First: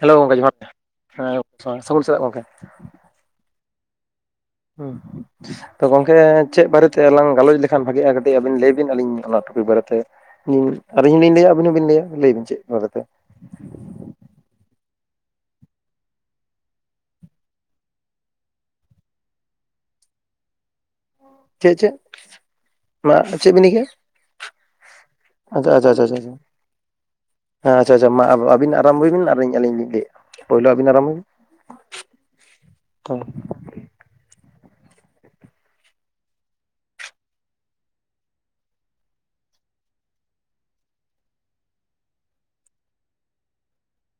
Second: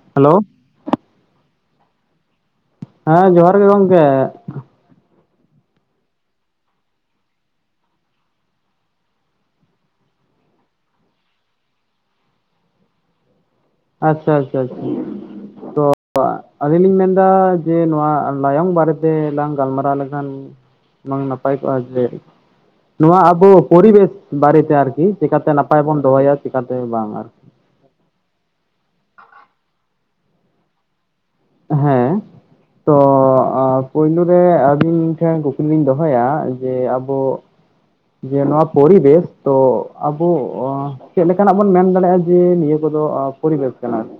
Hello ᱜᱚᱢᱠᱮ ᱡᱚᱦᱟᱨ ᱜᱮ ᱦᱮᱸ ᱥᱟᱹᱜᱩᱱ ᱥᱮᱛᱟᱜ ᱜᱚᱢᱠᱮ᱾ ᱦᱮᱸ ᱡᱚᱦᱟᱨ ᱜᱮ ᱜᱚᱝᱠᱮ᱾ [unintelligible] ᱛᱚ ᱜᱚᱝᱠᱮ ᱪᱮᱫ ᱵᱟᱨᱮ ᱛᱮ ᱟᱞᱟᱝ ᱜᱟᱞᱚᱪ ᱞᱮᱠᱷᱟᱱ ᱵᱷᱟᱜᱤᱜᱼᱟ ᱠᱟᱹᱴᱤᱡ ᱟᱹᱵᱤᱱ ᱞᱟᱹᱭ ᱵᱤᱱ ᱟᱹᱞᱤᱧ ᱚᱱᱟ ᱴᱚᱯᱤᱠ ᱵᱟᱨᱮᱛᱮ ᱟᱹᱞᱤᱧ ᱦᱚᱸ ᱞᱤᱧ ᱞᱟᱹᱭᱟ ᱟᱹᱵᱤᱱ ᱦᱚᱸᱵᱤᱱ ᱞᱟᱹᱭᱟ ᱞᱟᱹᱭ ᱵᱤᱱ ᱪᱮᱫ ᱵᱟᱨᱮᱛᱮ? ᱟᱪᱪᱷᱟ ᱟᱪᱪᱷᱟ ᱟᱪᱪᱷᱟ᱾ ᱛᱚ ᱟᱹᱞᱤᱧ ᱞᱤᱧ ᱢᱮᱱᱫᱟ ᱡᱮ ᱱᱚᱣᱟ ᱞᱟᱭᱚᱝ ᱵᱟᱨᱮᱛᱮ ᱞᱟᱝ ᱜᱟᱞᱢᱟᱨᱟᱣ ᱞᱮᱠᱷᱟᱱ ᱢᱟᱝ ᱱᱟᱯᱟᱭ ᱠᱚᱜ ᱪᱮᱫ ᱟ ᱪᱮᱫ ᱡᱮ ᱢᱟ ᱱᱚᱣᱟ ᱟᱵᱚ ᱪᱮᱫ ᱵᱤᱱ ᱞᱟᱹᱭ ᱠᱮᱜᱼᱟ ᱯᱚᱨᱤᱵᱮᱥ ᱵᱟᱨᱮᱛᱮ ᱟᱨᱠᱤ ᱪᱤᱠᱟᱹᱛᱮ ᱟᱪᱪᱷᱟ ᱱᱟᱯᱟᱭ ᱟᱪᱪᱷᱟ ᱵᱚᱱ ᱟᱪᱪᱷᱟ ᱟᱪᱪᱷᱟ ᱫᱚᱦᱚᱭᱟ ᱪᱤᱠᱟᱹᱛᱮ ᱵᱟᱝ ᱟᱨᱠᱤ ᱦᱮᱸ ᱟᱪᱷᱟ ᱟᱪᱷᱟ ᱢᱟ ᱟ. ᱵᱤᱱ ᱟᱨᱟᱢᱵᱚᱭ ᱵᱤᱱ ᱟᱞᱤᱧ ᱞᱤᱧ ᱞᱟᱹᱭᱟ ᱯᱳᱭᱞᱳ ᱟᱵᱤᱱ ᱟᱨᱚᱢᱵᱚᱭ ᱵᱤᱱ ᱦᱮᱸ ᱛᱚ ᱮ ᱯᱩᱭᱞᱩ ᱨᱮ ᱟᱹᱵᱤᱱ ᱴᱷᱮᱱ ᱠᱩᱠᱞᱤ ᱞᱤᱧ ᱫᱚᱦᱚᱭᱟ ᱡᱮ ᱟᱵᱚ ᱡᱮ ᱱᱚᱣᱟ ᱯᱚᱨᱤᱵᱮᱥ ᱛᱚ ᱟᱵᱚ ᱪᱮᱫ ᱞᱮᱠᱟᱱᱟᱜ ᱵᱚᱱ ᱢᱮᱱ ᱫᱟᱲᱮᱭᱟᱜᱼᱟ ᱡᱮ ᱱᱤᱭᱟᱹ ᱠᱚᱫᱚ ᱮ ᱯᱚᱨᱤᱵᱮᱥ ᱠᱟᱱᱟ ᱟᱨᱠᱤ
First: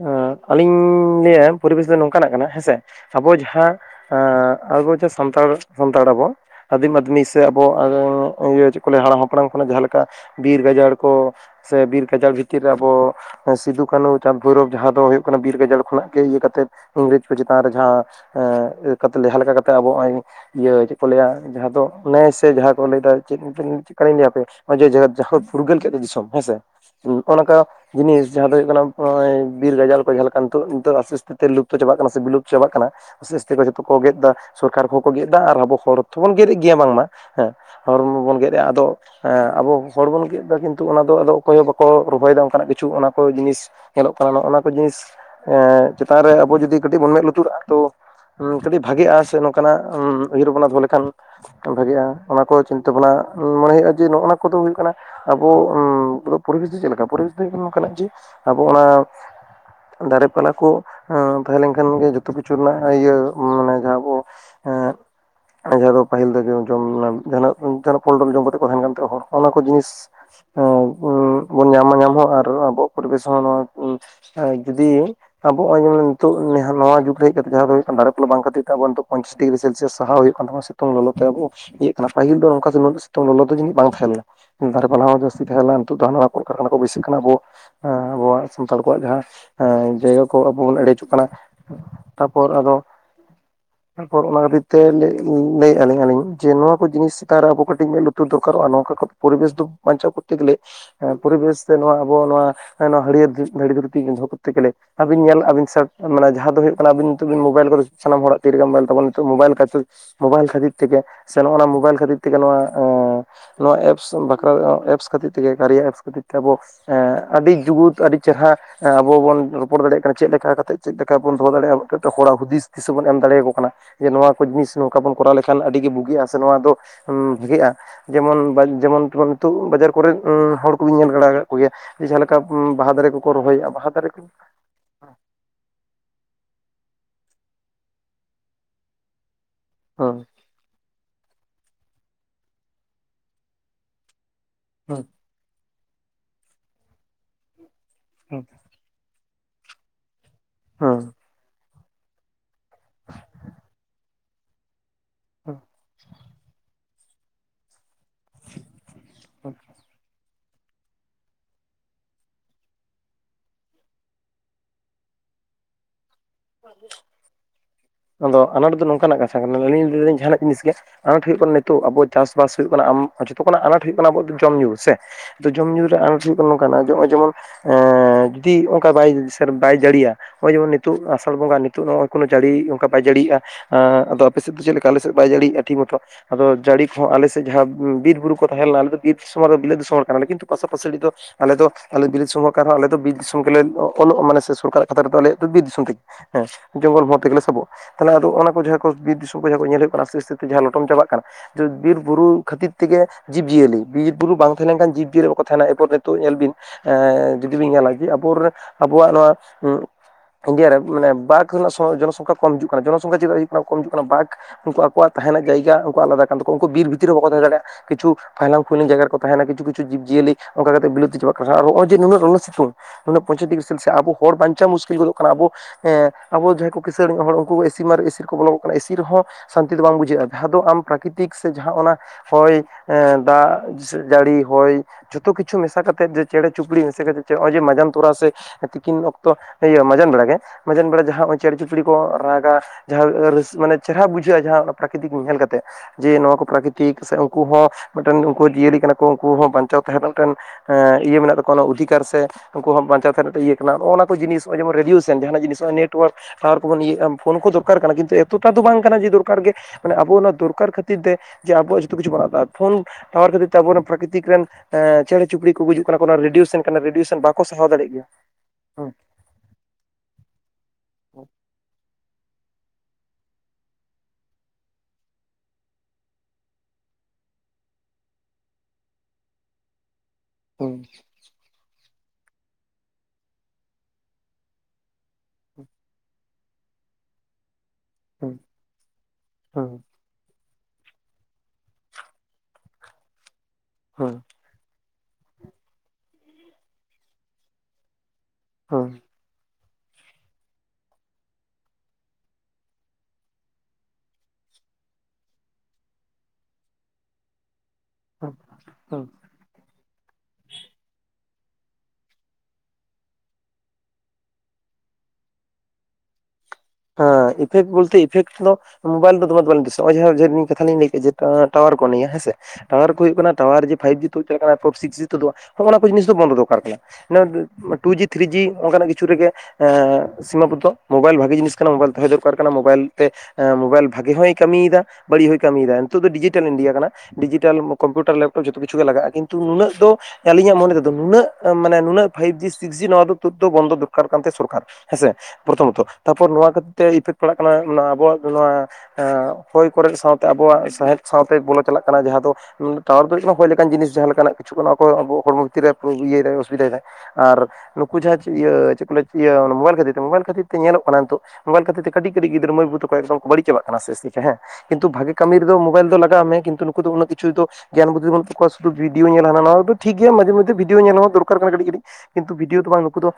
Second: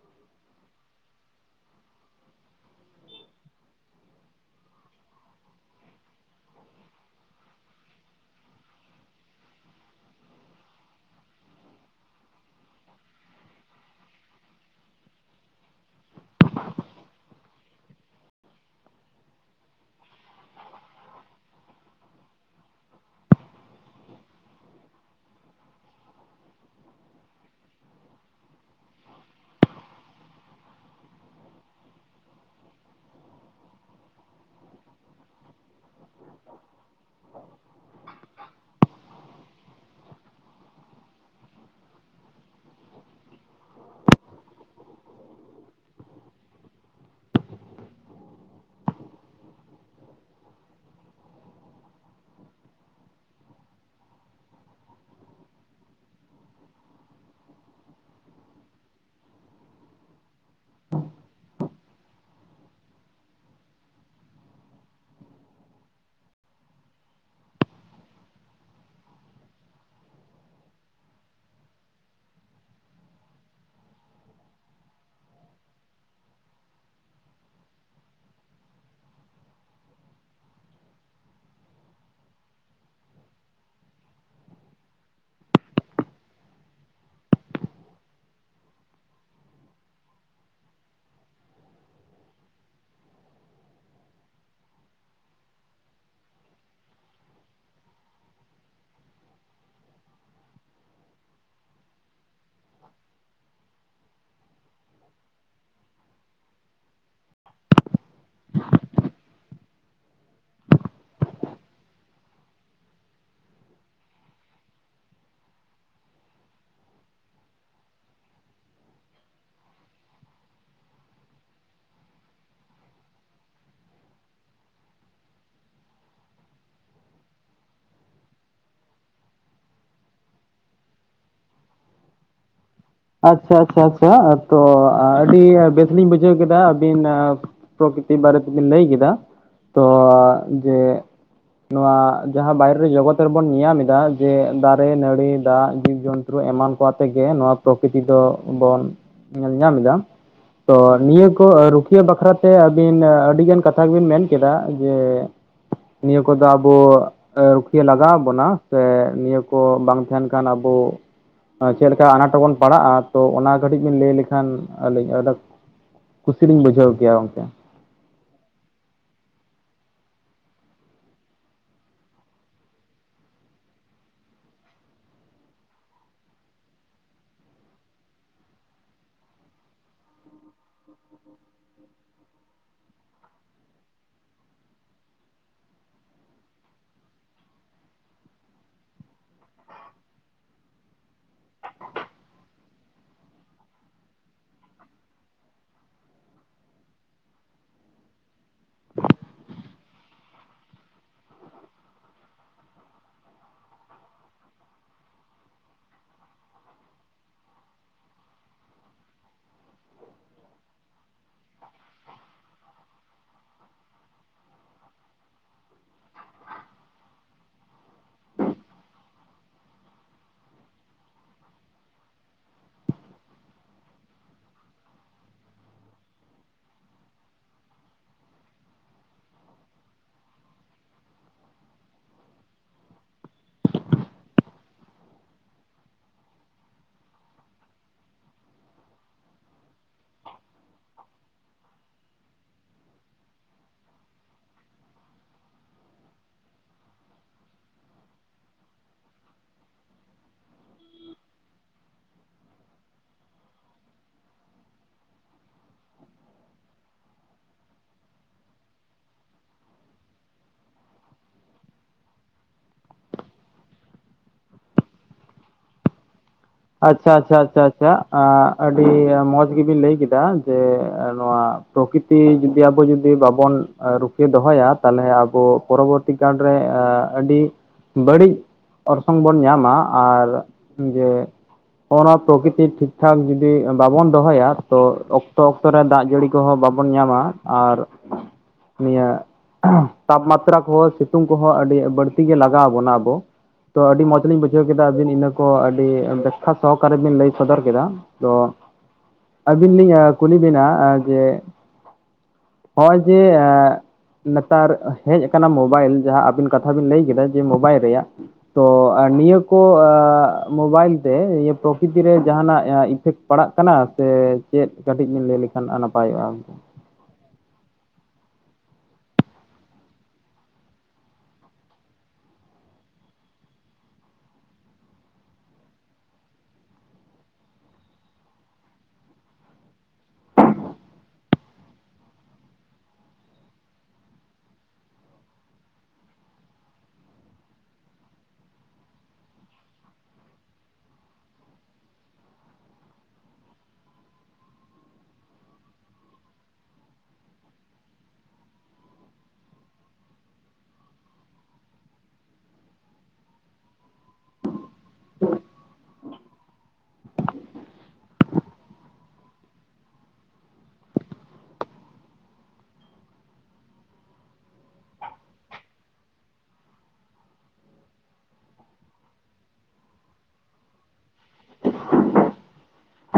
ᱮᱸ ᱟᱹᱞᱤᱧ ᱞᱟᱹᱭᱟ ᱯᱚᱨᱤᱵᱮᱥ ᱫᱚ ᱱᱚᱝᱠᱟᱱᱟᱜ ᱠᱟᱱᱟ ᱦᱮᱸᱥᱮ ᱟᱵᱚ ᱡᱟᱦᱟᱸ ᱮ ᱟᱵᱚ ᱡᱟᱦᱟᱸ ᱥᱟᱱᱛᱟᱲ ᱥᱟᱱᱛᱟᱲ ᱟᱵᱚ ᱟᱹᱫᱤᱢ ᱟᱹᱫᱢᱤ ᱥᱮ ᱟᱵᱚ ᱮ ᱤᱭᱟ. ᱪᱮᱫ ᱠᱚ ᱞᱟ. ᱭᱟ ᱦᱟᱲᱟᱢ ᱦᱟᱯᱲᱟᱢ ᱠᱷᱚᱱᱟᱜ ᱡᱟᱦᱟᱸ ᱞᱮᱠᱟ ᱵᱤᱨ ᱜᱟᱡᱟᱲ ᱠᱚ ᱥᱮ ᱵᱤᱨ ᱜᱟᱡᱟᱲ ᱵᱷᱤᱛᱤᱨ ᱨᱮ ᱟᱵᱚ ᱥᱤᱫᱩ ᱠᱟᱹᱱᱩ ᱪᱟᱸᱫ ᱵᱷᱳᱭᱨᱚᱵ ᱡᱟᱦᱟᱸ ᱫᱚ ᱦᱩᱭᱩᱜ ᱠᱟᱱᱟ ᱵᱤᱨ ᱜᱟᱡᱟᱲ ᱠᱷᱚᱱᱟᱜ ᱜᱮ ᱤᱭᱟᱹ ᱠᱟᱛᱮᱫ ᱤᱝᱨᱮᱡᱽ ᱠᱚ ᱪᱮᱛᱟᱱ ᱨᱮ ᱡᱟᱦᱟᱸ ᱦᱮᱸ ᱮ ᱠᱟᱛᱮ ᱡᱟᱦᱟᱸ ᱞᱮᱠᱟ ᱠᱟᱛᱮᱜ ᱟᱵᱚ ᱱᱚᱜᱼᱚᱭ ᱤᱭᱟᱹ ᱪᱮᱫ ᱠᱚ ᱞᱟᱹᱭᱟ ᱡᱟᱦᱟᱸ ᱫᱚ ᱚᱱᱮ ᱥᱮ ᱡᱟᱦᱟᱸ ᱠᱚ ᱞᱟᱹᱭᱟ ᱪᱮᱫ ᱠᱟᱞᱤᱧ ᱞᱟᱹᱭᱟ ᱦᱟᱯᱮ ᱱᱚᱜᱼᱚᱭ ᱡᱮ ᱡᱟᱸᱦᱟ ᱯᱷᱩᱨᱜᱟᱹᱞ ᱠᱮᱫ ᱫᱚ ᱫᱤᱥᱚᱢ ᱦᱮᱸᱥᱮ ᱱᱚᱜᱼᱚ ᱱᱚᱝᱠᱟ ᱡᱤᱱᱤᱥ ᱡᱟᱦᱟᱸ ᱫᱚ ᱦᱩᱭᱩᱜ ᱠᱟᱱᱟ ᱦᱚᱜ ᱚᱭ ᱵᱤᱨ ᱜᱟᱡᱟᱞ ᱠᱚ ᱡᱟᱸᱦᱟ ᱞᱮᱠᱟ ᱱᱤᱛᱚᱜ ᱱᱤᱛᱚᱜ ᱟᱥᱛᱮ ᱟᱥᱛᱮ ᱛᱮ ᱞᱩᱯᱛᱚ ᱪᱟᱵᱟᱜ ᱠᱟᱱᱟ ᱥᱮ ᱵᱤᱞᱩᱯᱛᱚ ᱪᱟᱵᱟᱜ ᱠᱟᱱᱟ ᱟᱥᱛᱮ ᱟᱥᱛᱮ ᱠᱚ ᱡᱷᱚᱛᱚ ᱠᱚ ᱜᱮᱫ ᱫᱟ ᱥᱚᱨᱠᱟᱨ ᱠᱚᱦᱚᱸ ᱠᱚ ᱜᱮᱫ ᱫᱟ ᱟᱨ ᱟᱵᱚ ᱦᱚᱲ ᱛᱚᱵᱚᱱ ᱜᱮᱫᱮᱜ ᱜᱮᱭᱟ ᱵᱟᱝᱢᱟ ᱦᱮᱸ ᱦᱚᱲ ᱢᱟᱵᱚᱱ ᱜᱮᱫ ᱟ ᱟᱫᱚ ᱮᱸ ᱟᱵᱚ ᱦᱚᱲ ᱵᱚᱱ ᱜᱮᱫ ᱫᱟ ᱠᱤᱱᱛᱩ ᱚᱱᱟ ᱫᱚ ᱚᱠᱚᱭ ᱦᱚᱸ ᱵᱟᱠᱚ ᱨᱚᱦᱚᱭᱮᱫᱟ ᱚᱱᱠᱟᱱᱟᱜ ᱠᱤᱪᱷᱩ ᱚᱱᱟ ᱠᱚ ᱡᱤᱱᱤᱥ ᱧᱮᱞᱚᱜ ᱠᱟᱱᱟ ᱱᱚᱜᱼ ᱱᱚᱣᱟ ᱠᱚ ᱡᱤᱱᱤᱥ ᱪᱮᱛᱟᱱ ᱨᱮ ᱟᱵᱚ ᱡᱩᱫᱤ ᱠᱟᱹᱴᱤᱡ ᱵᱚᱱ ᱢᱮᱸᱫ ᱞᱩᱛᱩᱨᱼᱟ ᱛᱚ ᱠᱟᱹᱴᱤᱡ ᱵᱷᱟᱜᱮᱜᱜᱼᱟ ᱥᱮ ᱱᱚᱝᱠᱟᱱᱟᱜ ᱩᱭᱦᱟᱹᱨᱟ ᱵᱷᱟᱵᱱᱟ ᱫᱚᱦᱚ ᱞᱮᱠᱷᱟᱱ ᱵᱷᱟᱜᱮᱜᱜᱼᱟ ᱚᱱᱟ ᱠᱚ ᱪᱤᱱᱛᱟᱹ ᱵᱷᱟᱵᱽᱱᱟ ᱢᱚᱱᱮ ᱦᱩᱭᱩᱜᱼᱟ ᱡᱮ ᱱᱚᱜᱼ ᱱᱚᱣᱟ ᱠᱚᱫᱚ ᱦᱩᱭᱩᱜ ᱠᱟᱱᱟ ᱟᱵᱚ ᱯᱚᱨᱤᱵᱮᱥ ᱫᱚ ᱪᱮᱫ ᱞᱮᱠᱟ ᱯᱚᱨᱤᱵᱮᱥ ᱫᱚ ᱦᱩᱭᱩᱜ ᱠᱟᱱᱟ ᱡᱮ ᱟᱵᱚ ᱚᱱᱟ ᱫᱟᱨᱮ ᱯᱟᱟᱞᱞᱟ ᱠᱚ ᱛᱟᱦᱮᱸ ᱞᱮᱱᱠᱷᱟᱱ ᱜᱮ ᱡᱚᱛᱚ ᱠᱤᱪᱷᱩ ᱨᱮᱱᱟᱜ ᱤᱭᱟᱹ ᱢᱟᱱᱮ ᱡᱟᱦᱟᱸᱵᱚ ᱦᱮᱸ ᱡᱟᱦᱟᱸ ᱫᱚ ᱯᱟᱹᱦᱤᱞ ᱫᱚ ᱡᱚᱢᱱᱟᱜᱱᱟᱜ ᱯᱚᱞᱴᱚᱞ ᱡᱚᱢ ᱠᱟᱛᱮᱜ ᱠᱚ ᱛᱟᱦᱮᱱ ᱠᱟᱱ ᱛᱟᱦᱮᱸ ᱚᱱᱟ ᱠᱚ ᱡᱤᱱᱤᱥ ᱮᱸ ᱩᱸ ᱵᱚᱱ ᱧᱟᱢᱟ ᱧᱟᱢ ᱦᱚᱸ ᱟᱨ ᱟᱵᱚᱣᱟᱜ ᱯᱚᱨᱤᱵᱮᱥ ᱦᱚᱸ ᱱᱚᱣᱟ ᱦᱮᱸ ᱡᱩᱫᱤ ᱟᱵᱚ ᱚᱭ ᱧᱮᱞ ᱢᱮ ᱱᱤᱛᱚᱜ ᱱᱚᱣᱟ ᱡᱩᱜ ᱨᱮ ᱦᱮᱡ ᱠᱟᱛᱮ ᱡᱟᱦᱟᱸ ᱫᱚ ᱦᱩᱭᱩᱜ ᱠᱟᱱᱟ ᱫᱟᱨᱮ ᱯᱟᱞᱞᱟ ᱵᱟᱝ ᱠᱷᱟᱹᱤᱨ ᱛᱮ ᱟᱵᱚ ᱱᱤᱛᱚᱜ ᱯᱚᱸᱪᱟᱥ ᱰᱤᱜᱨᱤ ᱥᱮᱞᱥᱤᱭᱟ ᱥᱟᱦ ᱦᱩᱭᱩᱜ ᱠᱟᱱ ᱛᱟᱵᱚ ᱥᱮ ᱥᱤᱛᱩᱝ ᱞᱚᱞᱚ ᱛᱮ ᱟᱵᱚ ᱤᱭᱟᱹᱜ ᱠᱟᱱᱟ ᱯᱟᱹᱦᱤᱞ ᱫᱚ ᱱᱚᱝᱠᱟᱱᱟᱹᱜ ᱥᱤᱛᱩᱝ ᱞᱚᱞᱚ ᱫᱚ ᱡᱟᱱᱤᱡ ᱵᱟᱝ ᱛᱟᱦᱮᱸ ᱞᱮᱱᱟ ᱫᱟᱨᱮ ᱯᱟᱞᱟ ᱦᱚᱸ ᱡᱟᱹᱥᱛᱤ ᱛᱟᱦᱮᱸ ᱞᱮᱱᱟ ᱱᱤᱛᱚᱜ ᱫᱚᱟᱱᱟ ᱱᱚᱣᱟ ᱠᱚᱠᱟᱨᱠᱷᱟᱱᱟ ᱠᱚ ᱵᱟᱹᱭᱥᱟᱹᱜ ᱠᱟᱱᱟ ᱟᱵᱚ ᱟᱵᱚᱣᱟᱜ ᱥᱟᱱᱛᱟᱲ ᱠᱚᱣᱟᱜ ᱡᱟᱦᱟᱸ ᱮ ᱡᱟᱭᱜᱟ ᱠᱚ ᱟᱵᱚ ᱵᱚᱱ ᱮᱲᱮᱮᱡᱚᱜ ᱠᱟᱱᱟ ᱛᱟᱨᱯᱚᱨ ᱟᱫᱚ ᱛᱟᱨᱯᱚᱨ ᱚᱱᱟ ᱠᱷᱟᱹᱛᱤᱨ ᱛᱮ ᱞᱟᱹᱭᱮᱫ ᱟᱹᱞᱤᱧ ᱟᱹᱞᱤᱧ ᱡᱮ ᱱᱚᱣᱟ ᱠᱚ ᱡᱤᱱᱤᱥ ᱪᱮᱛᱟᱱ ᱨᱮ ᱟᱵᱚ ᱠᱟᱹᱴᱤᱡᱫ ᱞᱩᱛᱩᱨ ᱫᱚᱨᱠᱟᱨᱚᱜᱼᱟ ᱱᱚᱝᱠᱟ ᱠᱷ ᱯᱚᱨᱤᱵᱮᱥ ᱫᱚ ᱵᱟᱧᱪᱟᱣ ᱠᱚᱨᱛᱮ ᱜᱮᱞᱮ ᱯᱚᱨᱤᱵᱮᱥ ᱥᱮ ᱱᱚᱣᱟ ᱟᱵᱚ ᱱᱚᱣᱟ ᱦᱮᱸ ᱱᱚᱣᱟ ᱦᱟᱹᱨᱭᱟᱹᱲ ᱫᱷᱩᱲᱤ ᱫᱷᱨᱛᱤ ᱫᱚ ᱠᱚᱨᱛᱮ ᱜᱮᱞᱮ ᱟᱹᱵᱤᱱ ᱧᱮᱞ ᱟᱵᱤᱱ ᱥᱮᱜ ᱢᱟᱱᱮ ᱡᱟᱦᱟᱸ ᱫᱚ ᱦᱩᱭᱩᱜ ᱠᱟᱱᱟ ᱟᱵᱤᱱ ᱱᱤᱛᱚᱜ ᱢᱳᱵᱟᱭᱤᱞ ᱠᱚᱫᱚ ᱥᱟᱱᱟᱢ ᱦᱚᱲᱟᱜ ᱛᱤᱜᱮ ᱢᱳᱵᱟᱤᱞ ᱛᱟᱵᱚᱱ ᱱᱤᱛᱚᱜ ᱢᱳᱵᱤᱞ ᱠᱷᱟ ᱢᱳᱵᱟᱭᱤᱞ ᱠᱷᱟᱹᱛᱤᱨ ᱛᱮᱜᱮ ᱥᱮ ᱱᱚᱜᱼᱚ ᱱᱚᱣᱟ ᱢᱳᱵᱟᱭᱤᱞ ᱠᱷᱟᱹᱛᱤᱨ ᱛᱮᱜᱮ ᱱᱚᱣᱟ ᱮᱸ ᱱᱚᱣᱟ ᱮᱯᱥ ᱵᱟᱠᱷᱨᱟ ᱮᱯᱥ ᱠᱷᱟᱹᱛᱤᱨ ᱛᱮᱜᱮ ᱠᱟᱨᱭᱟ ᱮᱯᱥ ᱠᱷᱟᱹᱛᱤᱨ ᱛᱮ ᱟᱵᱚ ᱮ ᱟᱹᱰᱤ ᱡᱩᱜᱩᱫ ᱟᱹᱰᱤ ᱪᱮᱨᱦᱨᱟ ᱟᱵᱚ ᱵᱚᱱ ᱨᱚᱯᱚᱲ ᱫᱟᱲᱮᱭᱟᱜ ᱠᱟᱱᱟ ᱪᱮᱫ ᱞᱮᱠᱟ ᱠᱟᱛᱮᱜ ᱪᱮᱫ ᱞᱮᱠᱟ ᱵᱚᱱ ᱫᱚᱦᱚ ᱫᱟᱲᱮᱭᱟᱜᱼᱟ ᱦᱚᱲᱟᱜ ᱦᱩᱫᱤᱥ ᱫᱤᱥᱟᱹ ᱵᱚᱱ ᱮᱢ ᱫᱟᱲᱮᱠᱚ ᱠᱟᱱᱟ ᱡᱮ ᱱᱚᱣᱟ ᱠᱚ ᱡᱤᱱᱤᱥ ᱱᱚᱝᱠᱟ ᱵᱚᱱ ᱠᱚᱨᱟᱣ ᱞᱮᱠᱷᱟᱱ ᱟᱹᱰᱤᱜᱮ ᱵᱩᱜᱤᱜᱼᱟ ᱥᱮ ᱱᱚᱣᱟ ᱫᱚ ᱦᱩᱸ ᱵᱷᱟᱜᱤᱼᱟ ᱡᱮᱢᱚᱱ ᱡᱮᱢᱚᱱ ᱱᱤᱛᱚᱜ ᱵᱟᱡᱟᱨ ᱠᱚᱨᱮ ᱦᱚᱲ ᱠᱚᱵᱧ ᱧᱮᱞ ᱵᱟᱲᱟ ᱟᱠᱟᱫ ᱠᱚᱜᱮᱭᱟ ᱡᱟᱦᱟᱸᱮᱠᱟ ᱵᱟᱦᱟ ᱫᱟᱨᱮ ᱟᱪᱪᱷᱟ ᱟᱪᱪᱷᱟ ᱟᱪᱪᱷᱟ ᱛᱚ ᱟᱹᱰᱤ ᱵᱮᱥ ᱞᱤᱧ ᱵᱩᱡᱷᱟᱹᱣ ᱠᱮᱫᱟ ᱟᱹᱵᱤᱱ ᱯᱨᱚᱠᱤᱛᱤ ᱵᱟᱨᱮ ᱛᱮᱵᱤᱱ ᱞᱟᱹᱭ ᱠᱮᱫᱟ ᱛᱚ ᱦᱸ ᱡᱮ ᱱᱚᱣᱟ ᱡᱟᱦᱟᱸ ᱵᱟᱭᱨᱮ ᱨᱮ ᱡᱚᱜᱚᱛ ᱨᱮᱵᱚᱱ ᱧᱟᱢ ᱮᱫᱟ ᱡᱮ ᱫᱟᱨᱮ ᱫᱟᱨᱮ ᱦᱮᱸ ᱱᱟᱹᱲᱤ ᱫᱟᱜ ᱡᱤᱵ ᱡᱚᱱᱛᱩ ᱮᱢᱟᱱ ᱠᱚ ᱟᱛᱮ ᱜᱮᱮ ᱱᱚᱣᱟ ᱯᱨᱚᱠᱤᱛ ᱫᱚ ᱵᱚᱱ ᱧᱮᱞ ᱧᱟᱢ ᱮᱫᱟᱢ ᱛᱚ ᱦᱮᱸ ᱱᱤᱭᱟᱹ ᱠᱚ ᱨᱩᱠᱷᱤᱭᱟᱹ ᱵᱟᱠᱷᱨᱟ ᱛᱮ ᱟᱹᱵᱤᱱ ᱟᱹᱰᱤᱜᱟᱱ ᱠᱟᱛᱷᱟ ᱜᱮᱵᱤᱱ ᱢᱮᱱ ᱠᱮᱫᱟ ᱡᱮ ᱦᱮᱸ ᱱᱤᱭᱟᱹ ᱠᱚᱫᱚ ᱟᱵᱚ ᱨᱩᱠᱷᱤᱭᱟᱹ ᱞᱟᱜᱟᱣ ᱵᱚᱱᱟ ᱥᱮ ᱱᱤᱭᱟᱹ ᱠᱚ ᱵᱟᱝ ᱛᱟᱦᱮᱱ ᱠᱷᱟᱱ ᱟᱵᱚ ᱪᱮᱫ ᱞᱮᱠᱟ ᱟᱱᱟᱴ ᱵᱚᱱ ᱯᱟᱲᱟᱜᱼᱟ ᱛᱚ ᱚᱱᱟ ᱠᱟᱹᱴᱤᱡ ᱵᱮᱱ ᱞᱟᱹᱭ ᱞᱮᱠᱷᱟᱱ ᱟᱹᱞᱤᱧ ᱟ ᱠᱩᱥᱤ ᱞᱤᱧ ᱵᱩᱡᱷᱟᱹᱣᱠᱮᱭᱟ ᱚᱝᱠᱟ ᱟᱫᱚ ᱟᱱᱟᱴ ᱫᱚ ᱱᱚᱝᱠᱟᱱᱟᱜ ᱠᱟᱛᱷᱟ ᱠᱟᱱᱟ ᱞᱤᱧ ᱞᱟᱹᱭ ᱫᱟᱹᱧ ᱡᱟᱦᱟᱱᱟᱜ ᱡᱤᱱᱤᱥ ᱜᱮ ᱟᱱᱟᱴ ᱦᱩᱭᱩᱜ ᱠᱟᱱᱟ ᱱᱤᱛᱚᱜ ᱟᱵᱚ ᱪᱟᱥᱵᱟᱥ ᱦᱩᱭᱩᱜ ᱠᱟᱱᱟ ᱡᱚᱛᱚ ᱠᱷᱚᱱᱟᱜ ᱟᱱᱟᱴ ᱦᱩᱭᱩᱜ ᱠᱟᱱᱟ ᱟᱵᱚᱣᱟᱜ ᱫᱚ ᱡᱚᱢ ᱧᱩ ᱥᱮ ᱡᱚᱢ ᱧᱩ ᱨᱮ ᱟᱴ ᱱᱚ ᱱᱚᱜᱼᱚᱭ ᱡᱮᱢᱚᱱ ᱡᱩᱫᱤ ᱚᱱᱠᱟ ᱵᱟᱭ ᱵᱟᱭ ᱡᱟᱹᱲᱤᱭᱟ ᱱᱚᱜᱼᱚᱭ ᱡᱮᱢᱚᱱ ᱱᱤᱛᱚᱜ ᱟᱥ ᱟᱲ ᱵᱚᱸᱜᱟ ᱱᱤᱛᱚᱜ ᱱᱚᱜᱼᱚᱭ ᱠᱳᱱᱳ ᱡᱟᱹᱲᱤ ᱚᱱᱠᱟ ᱵᱟᱭ ᱡᱟᱹᱲᱤᱭᱮᱜᱼᱟ ᱟᱫᱚ ᱟᱯᱮ ᱥᱮᱫ ᱫᱚ ᱪᱮᱫ ᱞᱮᱠᱟ ᱟᱞᱮ ᱥᱮᱫ ᱵᱟᱭ ᱡᱟᱹᱲᱤᱭᱜᱼᱟ ᱴᱷᱤᱠ ᱢᱚᱛᱚ ᱟᱫᱚ ᱡᱟᱹᱲᱤ ᱠᱚᱦᱚᱸ ᱟᱞᱮ ᱥᱮᱫ ᱡᱟᱦᱟᱸ ᱵᱤᱨ ᱵᱩᱨᱩ ᱠᱚ ᱛᱟᱦᱮᱸ ᱞᱮᱱᱟ ᱟᱞᱮ ᱫᱚ ᱵᱤᱨ ᱫᱤᱥᱚᱢ ᱨᱮ ᱵᱤᱞᱟᱹᱛ ᱫᱤᱥᱚᱢ ᱦᱚᱲ ᱠᱟᱱᱟᱞᱮ ᱠᱤᱱᱛᱩ ᱯᱟᱥᱟ ᱯᱟᱥᱤ ᱨᱮᱫᱚ ᱟᱞᱮᱫᱚ ᱟᱞᱮ ᱵᱤᱨ ᱫᱤᱥᱚᱢ ᱦᱚᱲ ᱠᱟᱱ ᱨᱮᱦᱚᱸ ᱟᱞᱮ ᱫᱚ ᱵᱤᱨ ᱫᱤᱥᱚᱢ ᱜᱮᱞᱮ ᱚᱞᱚᱜ ᱢᱟᱱᱮ ᱥᱮ ᱥᱚᱨᱠᱟᱨᱟᱜ ᱠᱟᱛᱟ ᱨᱮᱫᱚ ᱟᱞᱮ ᱫᱚ ᱵᱤᱨ ᱫᱤᱥᱚᱢ ᱛᱮᱜᱮ ᱦᱮᱸ ᱡᱚᱝᱜᱚᱞ ᱢᱚᱨᱛᱮ ᱜᱮᱞᱮ ᱥᱚᱵᱚᱜ ᱛᱟᱦᱚᱞᱮ ᱟᱫᱚ ᱚᱱᱟ ᱠᱚ ᱡᱟᱦᱟᱸ ᱠᱚ ᱵᱤᱨ ᱫᱤᱥᱚᱢ ᱠᱚ ᱡᱟᱦᱟᱸ ᱠᱚ ᱧᱮᱞ ᱦᱩᱭᱩᱜ ᱠᱟᱱᱟ ᱥᱛᱤᱨ ᱛᱮ ᱡᱟᱦᱟᱸ ᱠᱚ ᱞᱚᱴᱚᱢ ᱪᱟᱵᱟᱜ ᱠᱟᱱᱟ ᱛᱚ ᱵᱤᱨ ᱵᱩᱨᱩ ᱠᱷᱟᱹᱛᱤᱨ ᱛᱮᱜᱮ ᱡᱤᱵᱽᱡᱤᱭᱟᱹᱞᱤ ᱵᱤᱨ ᱵᱩᱨᱩ ᱵᱟᱝ ᱛᱟᱦᱮᱸ ᱞᱮᱱᱠᱷᱟᱱ ᱡᱤᱵᱽᱡᱤᱭᱟᱹᱞᱤ ᱵᱟᱠᱚ ᱛᱟᱦᱮᱱᱟ ᱮᱯᱚᱨ ᱱᱤᱛᱚᱜ ᱧᱮᱞ ᱵᱤᱱ ᱡᱩᱫᱤ ᱵᱤᱱ ᱧᱮᱞᱟ ᱡᱮ ᱟᱵᱚᱨᱮᱱ ᱟᱵᱚᱣᱟᱜ ᱱᱚᱣᱟ ᱤᱝᱜᱮ ᱨᱮ ᱢᱟᱱᱮ ᱵᱟᱜᱽ ᱨᱮᱱᱟᱜ ᱡᱚᱱᱚ ᱥᱚᱝᱠᱷᱟ ᱠᱚᱢ ᱦᱤᱡᱩᱜ ᱠᱟᱱᱟ ᱡᱚᱱᱚ ᱥᱚᱝᱠᱷᱟ ᱪᱮᱫᱟᱜ ᱦᱩᱭᱩᱜ ᱠᱟᱱᱟ ᱠᱚᱢ ᱦᱤᱡᱩᱜ ᱠᱟᱱᱟ ᱵᱟᱜ ᱩᱱᱠᱩ ᱟᱠᱚᱣᱟᱜ ᱛᱟᱦᱮᱱᱟᱜ ᱡᱟᱭᱜᱟ ᱩᱱᱠᱩ ᱟᱜ ᱟᱞᱟᱫᱟ ᱠᱟᱱ ᱛᱟᱠᱚᱣᱟ ᱩᱱᱠᱩ ᱵᱤᱨ ᱵᱷᱤᱛᱤᱨ ᱨᱮ ᱵᱟᱠᱚ ᱛᱟᱦᱮᱸ ᱫᱟᱲᱮᱭᱟᱜᱼᱟ ᱾ᱠᱤᱪᱷᱩ ᱯᱷᱟᱭᱞᱟᱝ ᱯᱷᱩᱭᱞᱟᱝ ᱡᱟᱭᱜᱟ ᱨᱮ ᱛᱟᱦᱮᱱᱟ ᱠᱤᱪᱷᱩ ᱠᱤᱪᱷᱩ ᱡᱤᱵᱽ ᱡᱤᱭᱟᱹᱞᱤ ᱚᱱᱠᱟ ᱠᱟᱛᱮ ᱵᱤᱞᱟᱹᱛᱤ ᱪᱟᱵᱟᱜ ᱠᱟᱱᱟ ᱱᱚᱜᱼᱚᱭ ᱡᱮ ᱱᱩᱱᱟᱹᱜ ᱞᱚᱞᱚ ᱥᱤᱛᱩᱝ ᱩᱱᱟᱹᱜ ᱯᱚᱪᱟᱭ [unintelligible] ᱥᱮ ᱟᱵᱚ ᱦᱚᱲ ᱵᱟᱧᱪᱟᱣ ᱢᱩᱥᱠᱤᱞ ᱜᱚᱫᱚᱜ ᱠᱟᱱᱟ ᱟᱵᱚ ᱦᱮᱸ ᱟᱵᱚ ᱡᱟᱦᱟᱸᱭ ᱠᱚ ᱠᱤᱥᱟᱹᱬ ᱧᱚᱜ ᱦᱚᱲ ᱩᱱᱠᱩ ᱮᱥᱤ ᱢᱟᱨ ᱮᱥᱤ ᱠᱚ ᱵᱚᱞᱚᱜ ᱠᱟᱱᱟ, ᱤᱥᱤ ᱨᱮᱦᱚᱸ ᱥᱟᱱᱛᱤ ᱫᱚ ᱵᱟᱝ ᱵᱩᱡᱷᱟᱹᱜᱼᱟ ᱡᱟᱦᱟᱸ ᱫᱚ ᱟᱢ ᱯᱨᱟᱠᱨᱤᱛᱤᱠ ᱥᱮ ᱡᱟᱦᱟᱸ ᱚᱱᱟ ᱦᱳᱭ ᱫᱟᱜ ᱡᱟᱹᱲᱤ ᱦᱚᱭ ᱡᱷᱚᱛᱚ ᱠᱤᱪᱷᱩ ᱢᱮᱥᱟ ᱠᱟᱛᱮ ᱪᱮᱬᱮ ᱪᱩᱯᱲᱤ ᱢᱮᱥᱮ ᱠᱟᱛᱮ ᱱᱚᱜᱼᱚᱭ ᱡᱮ ᱢᱟᱡᱟᱱ ᱛᱚᱨᱟ ᱥᱮ ᱛᱤᱠᱤᱱ ᱚᱠᱛᱚ ᱤᱭᱟᱹ ᱢᱟᱡᱟᱱ ᱵᱮᱲᱮ ᱜᱮ ᱢᱟᱡᱟᱱ ᱵᱮᱲᱟ ᱡᱟᱦᱟᱸ ᱱᱚᱜᱼᱚᱭ ᱡᱮ ᱪᱮᱬᱮ ᱪᱩᱯᱲᱤ ᱠᱚ ᱨᱟᱜᱟ᱾ ᱡᱟᱦᱟᱸ ᱟᱹ ᱨᱟᱹᱥ ᱢᱟᱱᱮ ᱡᱟᱦᱟ ᱵᱩᱡᱷᱟᱹᱜᱼᱟ ᱡᱟᱦᱟᱸ ᱚᱱᱟ ᱯᱨᱟᱠᱨᱤᱛᱤᱠ ᱧᱮᱞ ᱠᱟᱛᱮ᱾ ᱡᱮ ᱱᱚᱣᱟ ᱠᱚ ᱯᱨᱟᱠᱨᱤᱛᱤᱠ ᱥᱮ ᱩᱱᱠᱩ ᱦᱚᱸ ᱢᱤᱫᱴᱮᱱ ᱩᱱᱠᱩ ᱡᱤᱭᱟᱹᱞᱤ ᱠᱟᱱᱟ ᱠᱚ ᱩᱱᱠᱩ ᱦᱚᱸ ᱵᱟᱧᱪᱟᱣ ᱛᱟᱦᱮᱸ ᱫᱚ ᱢᱤᱫᱴᱮᱱ ᱤᱭᱟᱹ ᱢᱮᱱᱟᱜ ᱛᱟᱠᱚᱣᱟ ᱚᱱᱟ ᱚᱫᱷᱤᱠᱟᱨ ᱥᱮ ᱩᱱᱠᱩ ᱦᱚᱸ ᱵᱟᱧᱪᱟᱣ ᱛᱟᱦᱮᱸ ᱨᱮᱱᱟᱜ ᱤᱭᱟᱹ ᱠᱟᱱᱟ ᱱᱚᱜᱼᱚ ᱱᱚᱣᱟ ᱠᱚ ᱡᱤᱱᱤᱥ ᱱᱟᱜ-ᱚ ᱡᱮᱢᱚᱱ ᱨᱮᱰᱤᱭᱳᱮᱥᱮᱱ ᱡᱟᱦᱱᱟᱜ ᱡᱤᱱᱤᱥ ᱱᱮᱴᱳᱣᱟᱨᱠ ᱟᱨ ᱠᱚᱵᱚᱱ ᱤᱭᱟᱹ ᱟ ᱯᱷᱳᱱ ᱠᱚ ᱫᱚᱨᱠᱟᱨ ᱠᱟᱱᱟ ᱠᱤᱱᱛᱩ ᱮᱛᱚᱴᱟ ᱫᱚ ᱵᱟᱝ ᱠᱟᱱᱟ ᱡᱮ ᱫᱚᱨᱠᱟᱨ ᱜᱮ᱾ ᱢᱟᱱᱮ ᱟᱵᱚ ᱚᱱᱟ ᱫᱚᱨᱠᱟᱨ ᱠᱷᱟᱹᱛᱤᱨ ᱛᱮ ᱡᱮ ᱟᱵᱚᱣᱟᱜ ᱡᱚᱛᱚ ᱠᱤᱪᱷᱩ ᱵᱚᱱ ᱟᱫ ᱯᱷᱳᱱ ᱴᱟᱣᱟᱨ ᱠᱷᱟᱹᱛᱤᱨ ᱛᱮ ᱟᱵᱚ ᱚᱱᱟ ᱯᱨᱟᱠᱨᱤᱛᱤᱠ ᱨᱮᱱ ᱮᱸ ᱪᱮᱬᱮ ᱪᱩᱲᱤ ᱠᱚ ᱜᱩᱡᱩᱜ ᱠᱟᱱᱟ ᱚᱱᱟ ᱨᱮᱰᱤᱭᱳᱥᱮᱱ ᱠᱟᱱᱟ ᱟᱪᱪᱷᱟ ᱨᱮᱰᱤᱭᱳᱥᱮᱱ ᱟᱪᱪᱷᱟ ᱵᱟᱠᱚ ᱟᱪᱪᱷᱟ ᱥᱟᱦᱟᱣ ᱫᱟᱲᱮᱭᱟᱜ ᱟᱪᱪᱷᱟ ᱜᱮᱭᱟ ᱟᱹᱰᱤ ᱦᱩᱸ ᱢᱚᱡᱽ᱾ ᱜᱮᱵᱤᱱ ᱞᱟᱹᱭ ᱠᱮᱫᱟ ᱡᱮ ᱱᱚᱣᱟ ᱯᱨᱚᱠᱤᱛᱤ ᱛᱤ ᱡᱩᱫᱤ ᱟᱵᱚ ᱡᱩᱫᱤ ᱵᱟᱵᱚᱱ ᱨᱩᱠᱷᱤᱭᱟᱹ ᱫᱚᱦᱚᱭᱟ ᱛᱟᱦᱚᱞᱮ ᱟᱵᱚ ᱯᱚᱨᱚᱵᱚᱨᱛᱤ ᱠᱟᱞ ᱨᱮ ᱟᱹᱰᱤ ᱵᱟᱹᱲᱤᱡ ᱚᱨᱥᱚᱝ ᱵᱚᱱ ᱧᱟᱢᱟ᱾ ᱟᱨ ᱦᱩᱸ ᱡᱮ ᱱᱚᱜᱼᱱᱚᱣᱟ ᱯᱨᱚᱠᱨᱤᱛᱤ ᱴᱷᱤᱠ ᱴᱷᱟᱠ ᱡᱩᱫᱤ ᱵᱟᱵᱚᱱ ᱫᱚᱦᱚᱭᱟ ᱛᱚ ᱚᱠᱛᱚ ᱚᱠᱛᱚ ᱨᱮ ᱫᱟᱜ ᱡᱟᱹᱲᱤ ᱠᱚᱦᱚᱸ ᱵᱟᱵᱚᱱ ᱧᱟᱢᱟ ᱟᱨ ᱦᱩᱸ ᱱᱤᱭᱟᱹ ᱦᱩᱸ ᱛᱟᱯᱢᱟᱛᱨᱟ ᱠᱚᱦᱚᱸ ᱥᱤᱛᱩᱝ ᱠᱚᱦᱚᱸ ᱟᱹᱰᱤ ᱵᱟᱹᱲᱛᱤ ᱜᱮ ᱞᱟᱜᱟᱣ ᱵᱚᱱᱟ ᱟᱵᱚ ᱛᱚ ᱟᱹᱰᱤ ᱢᱚᱸᱡᱽ ᱦᱮᱸ ᱞᱤᱧ ᱵᱩᱡᱷᱟᱹᱣ ᱵᱩᱡᱷᱟᱹᱣ ᱠᱮᱫᱟ ᱟᱹᱵᱤᱱ ᱤᱱᱟᱹ ᱠᱚ ᱟᱹᱰᱤ ᱵᱮᱠᱷᱟ ᱥᱚᱦᱚᱠᱟᱨᱮ ᱵᱤᱱ ᱞᱟᱹᱭ ᱥᱚᱫᱚᱨ ᱠᱮᱫᱟ ᱾ᱛᱚ ᱦᱮᱸ ᱟᱹᱵᱤᱱ ᱞᱤᱧ ᱠᱩᱞᱤ ᱵᱤᱱᱟ ᱡᱮ ᱦᱚᱜᱼᱚᱭ ᱡᱮ ᱱᱮᱛᱟᱨ ᱦᱮᱡ ᱟᱠᱟᱱᱟ ᱢᱳᱵᱟᱭᱤᱞ ᱡᱟᱦᱟᱸ ᱟᱹᱵᱤᱱ ᱠᱟᱛᱷᱟ ᱵᱤᱱ ᱞᱟᱹᱭ ᱠᱮᱫᱟ ᱡᱮ ᱢᱳᱵᱟᱭᱤᱞ ᱨᱮᱭᱟᱜ ᱦᱮᱸ ᱛᱚ ᱦᱮᱸ ᱱᱤᱭᱟᱹ ᱠᱚ ᱢᱳᱵᱟᱭᱤᱞ ᱥᱮ ᱤᱭᱟᱹ ᱯᱨᱚᱠᱤᱛᱤ ᱨᱮ ᱡᱟᱦᱟᱱᱟᱜ ᱤᱯᱷᱮᱠᱴ ᱯᱟᱲᱟᱜ ᱠᱟᱱᱟ ᱥᱮ ᱪᱮᱫ ᱠᱟᱹᱴᱤᱡᱵᱤᱱ ᱞᱟᱹᱭ ᱞᱮᱠ ᱟᱱ ᱱᱟᱯᱟᱭᱚᱜᱼᱟ ᱩᱱ ᱫᱚ ᱦᱮᱸ ᱤᱯᱷᱮᱠᱴ ᱵᱚᱞᱛᱮ ᱤᱯᱷᱮᱠᱴ ᱫᱚ ᱢᱳᱵᱟᱭᱤᱞ ᱫᱚ [unintelligible] ᱞᱤᱧ ᱞᱟᱹᱭ ᱠᱮᱫ ᱴᱟᱣᱟᱨ ᱠᱚ ᱱᱤᱭᱟ ᱦᱮᱸ ᱥᱮ ᱴᱟᱣᱟᱨ ᱠᱩ ᱦᱩᱭᱩᱜ ᱠᱟᱱᱟ ᱴᱟᱣᱟᱨ ᱡᱮ ᱯᱷᱟᱭᱤᱵᱽ ᱡᱤ ᱛᱷᱩᱜ ᱪᱟᱞᱟᱠ ᱠᱟᱱᱟ ᱯᱷᱳᱨ ᱥᱤᱠᱥ ᱡᱤ ᱛᱩᱫᱩᱜ-ᱟ ᱱᱚᱜ-ᱱᱚᱭᱟᱠᱚ ᱡᱤᱱᱤᱥ ᱫᱚ ᱵᱚᱱᱫᱚ ᱫᱚᱨᱠᱟᱨ ᱠᱟᱱᱟ᱾ ᱴᱩ ᱡᱤ ᱛᱷᱨᱤ ᱡᱤ ᱚᱱᱠᱟᱱᱟᱜ ᱠᱤᱪᱷᱩ ᱨᱮᱜᱮ ᱮᱸ ᱥᱤᱢᱟ ᱵᱚᱫᱽᱫᱚ ᱢᱳᱵᱟᱭᱤᱞ ᱵᱷᱟᱜᱤ ᱡᱤᱱᱤᱥ ᱢᱳᱵᱟᱭᱤᱞ ᱛᱟᱦᱮᱸ ᱫᱚᱨᱠᱟᱨ ᱠᱟᱱᱟ ᱢᱳᱵᱟᱭᱤᱞ ᱛᱮ ᱢᱳᱵᱟᱭᱤᱞ ᱵᱷᱟᱜᱮ ᱦᱚᱭ ᱠᱟᱹᱢᱤᱭᱮᱫᱟ᱾ ᱵᱟᱹᱲᱤᱡ ᱦᱚᱸᱭ ᱠᱟᱹᱢᱤᱭᱮᱫᱟ ᱱᱤᱛᱚᱜ ᱫᱚ ᱰᱤᱡᱤᱴᱮᱞ ᱤᱱᱰᱤᱭᱟ ᱠᱟᱱᱟ᱾ ᱰᱤᱡᱤᱴᱟᱞ ᱠᱚᱢᱯᱩᱴᱟᱨ ᱞᱮᱯᱴᱚᱯ ᱡᱚᱛᱚᱠᱤᱪᱷᱩ ᱜᱮ ᱞᱟᱜᱼᱟ ᱠᱤᱱᱛᱩ ᱱᱩ ᱱᱟᱹᱜ ᱫᱚ ᱟᱹᱞᱤᱧᱟᱜ ᱢᱚᱱᱮ ᱛᱮᱫᱚ ᱱᱩᱱᱟᱹᱜ ᱢᱟᱱᱮ ᱱᱩᱱᱟᱹᱜ ᱯᱷᱟᱭᱤᱵᱽ ᱡᱤ ᱥᱤᱠᱥ ᱡᱤ ᱱᱚᱣᱟ ᱫᱚ ᱵᱚᱱᱫᱚ ᱫᱚᱨᱠᱟᱨ ᱠᱟᱱ ᱛᱟᱭᱟ ᱥᱚᱨᱠᱟᱨ᱾ ᱦᱮᱸᱥᱮ ᱯᱨᱚᱛᱷᱚᱢᱚᱛᱚ ᱛᱟᱨᱯᱚᱨ ᱱᱚᱣᱟ ᱠᱷᱟᱹᱛᱤᱨ ᱛᱮ ᱤᱯᱷᱮᱠᱴ ᱯᱟᱲᱟᱜ ᱠᱟᱱᱟ ᱱᱚᱣᱟ ᱟᱵᱚᱣᱟᱜ ᱱᱚᱣᱟ ᱦᱚᱭ ᱠᱚᱨᱮᱫ ᱥᱟᱶᱛᱮ ᱟᱵᱚᱣᱟᱜ ᱥᱟᱶᱦᱮᱫ ᱥᱟᱶᱛᱮ ᱵᱚᱞᱚ ᱪᱟᱞᱟᱜ ᱠᱟᱱᱟ ᱡᱟᱦᱟᱸ ᱫᱚ ᱴᱟᱣᱟᱨ ᱫᱚ ᱦᱩᱭᱩᱜ ᱠᱟᱱᱟ ᱦᱚᱭ ᱞᱮᱠᱟᱱ ᱡᱤᱱᱤᱥ, ᱡᱟᱦᱟᱸ ᱞᱮᱠᱟᱱᱟᱜ ᱠᱤᱪᱷᱩ ᱜᱟᱱ ᱚᱱᱟ ᱠᱚ ᱟᱵᱚ ᱦᱚᱲᱢᱚ ᱵᱷᱤᱛᱤᱨ ᱨᱮ ᱤᱭᱟᱹᱭᱫᱟᱭ ᱚᱥᱩᱵᱤᱫᱷᱟᱭᱮᱫᱟᱭ᱾ ᱟᱨ ᱱᱩᱠᱩ ᱡᱟᱦᱟᱸᱭ ᱤᱭᱟᱹ ᱪᱮᱫ ᱠᱚ ᱞᱟᱹᱭᱟ ᱢᱳᱵᱟᱭᱤᱞ ᱠᱷᱟᱹᱛᱤᱨ ᱛᱮ ᱢᱳᱵᱟᱭᱤᱞ ᱠᱷᱟᱹᱛᱤᱨ ᱛᱮ ᱧᱮᱞᱚᱜ ᱠᱟᱱᱟ ᱱᱤᱛᱚᱜ ᱢᱳᱵᱟᱭᱤᱞ ᱠᱷᱟᱹᱛᱤᱨ ᱛᱮ ᱠᱟᱹᱴᱤᱡ ᱠᱟᱹᱴᱤᱡ ᱜᱤᱫᱽᱨ ᱢᱟᱹᱭ ᱵᱟᱹᱵᱩ ᱛᱟᱠᱚ ᱮᱠᱫᱚᱢ ᱠᱚ ᱵᱟᱹᱲᱤᱡ ᱪᱟᱵᱟᱜ ᱠᱟᱱᱟ ᱥᱮ ᱪᱤᱠ ᱦᱮᱸ ᱠᱤᱱᱛᱩ ᱵᱷᱟᱜᱤ ᱠᱟᱹᱢᱤ ᱨᱮᱫᱚ ᱢᱳᱵᱟᱭᱤᱞ ᱫᱚ ᱞᱟᱜᱟᱣ ᱢᱮ ᱠᱤᱱᱛᱩ ᱱᱩᱠᱩ ᱫᱚ ᱩᱱᱟᱹᱜ ᱠᱤᱪᱷᱩ ᱫᱚ ᱜᱮᱭᱟᱱ ᱵᱩᱫᱫᱷᱤ ᱵᱟᱹᱱᱩᱜ ᱛᱟ ᱠᱚᱣᱟ ᱥᱩᱫᱩ ᱵᱷᱤᱰᱤᱭᱳ ᱧᱮᱞ ᱦᱟᱱᱟ ᱱᱚᱣᱟ ᱫᱚ ᱴᱷᱤᱠ ᱜᱮᱭᱟ ᱢᱟᱡᱷᱮᱢᱚᱫᱫᱷᱮ ᱵᱷᱤᱰᱤᱭᱳ ᱧᱮᱞ ᱦᱚᱸ ᱫᱚᱠᱟᱨ ᱠᱟᱱᱟ ᱠᱟᱹᱴᱤᱡ᱾ ᱠᱤᱱᱛᱩ ᱵᱷᱤᱰᱤᱭᱳ ᱫᱚ ᱵᱟᱝ ᱱᱩᱠᱩ ᱫᱚ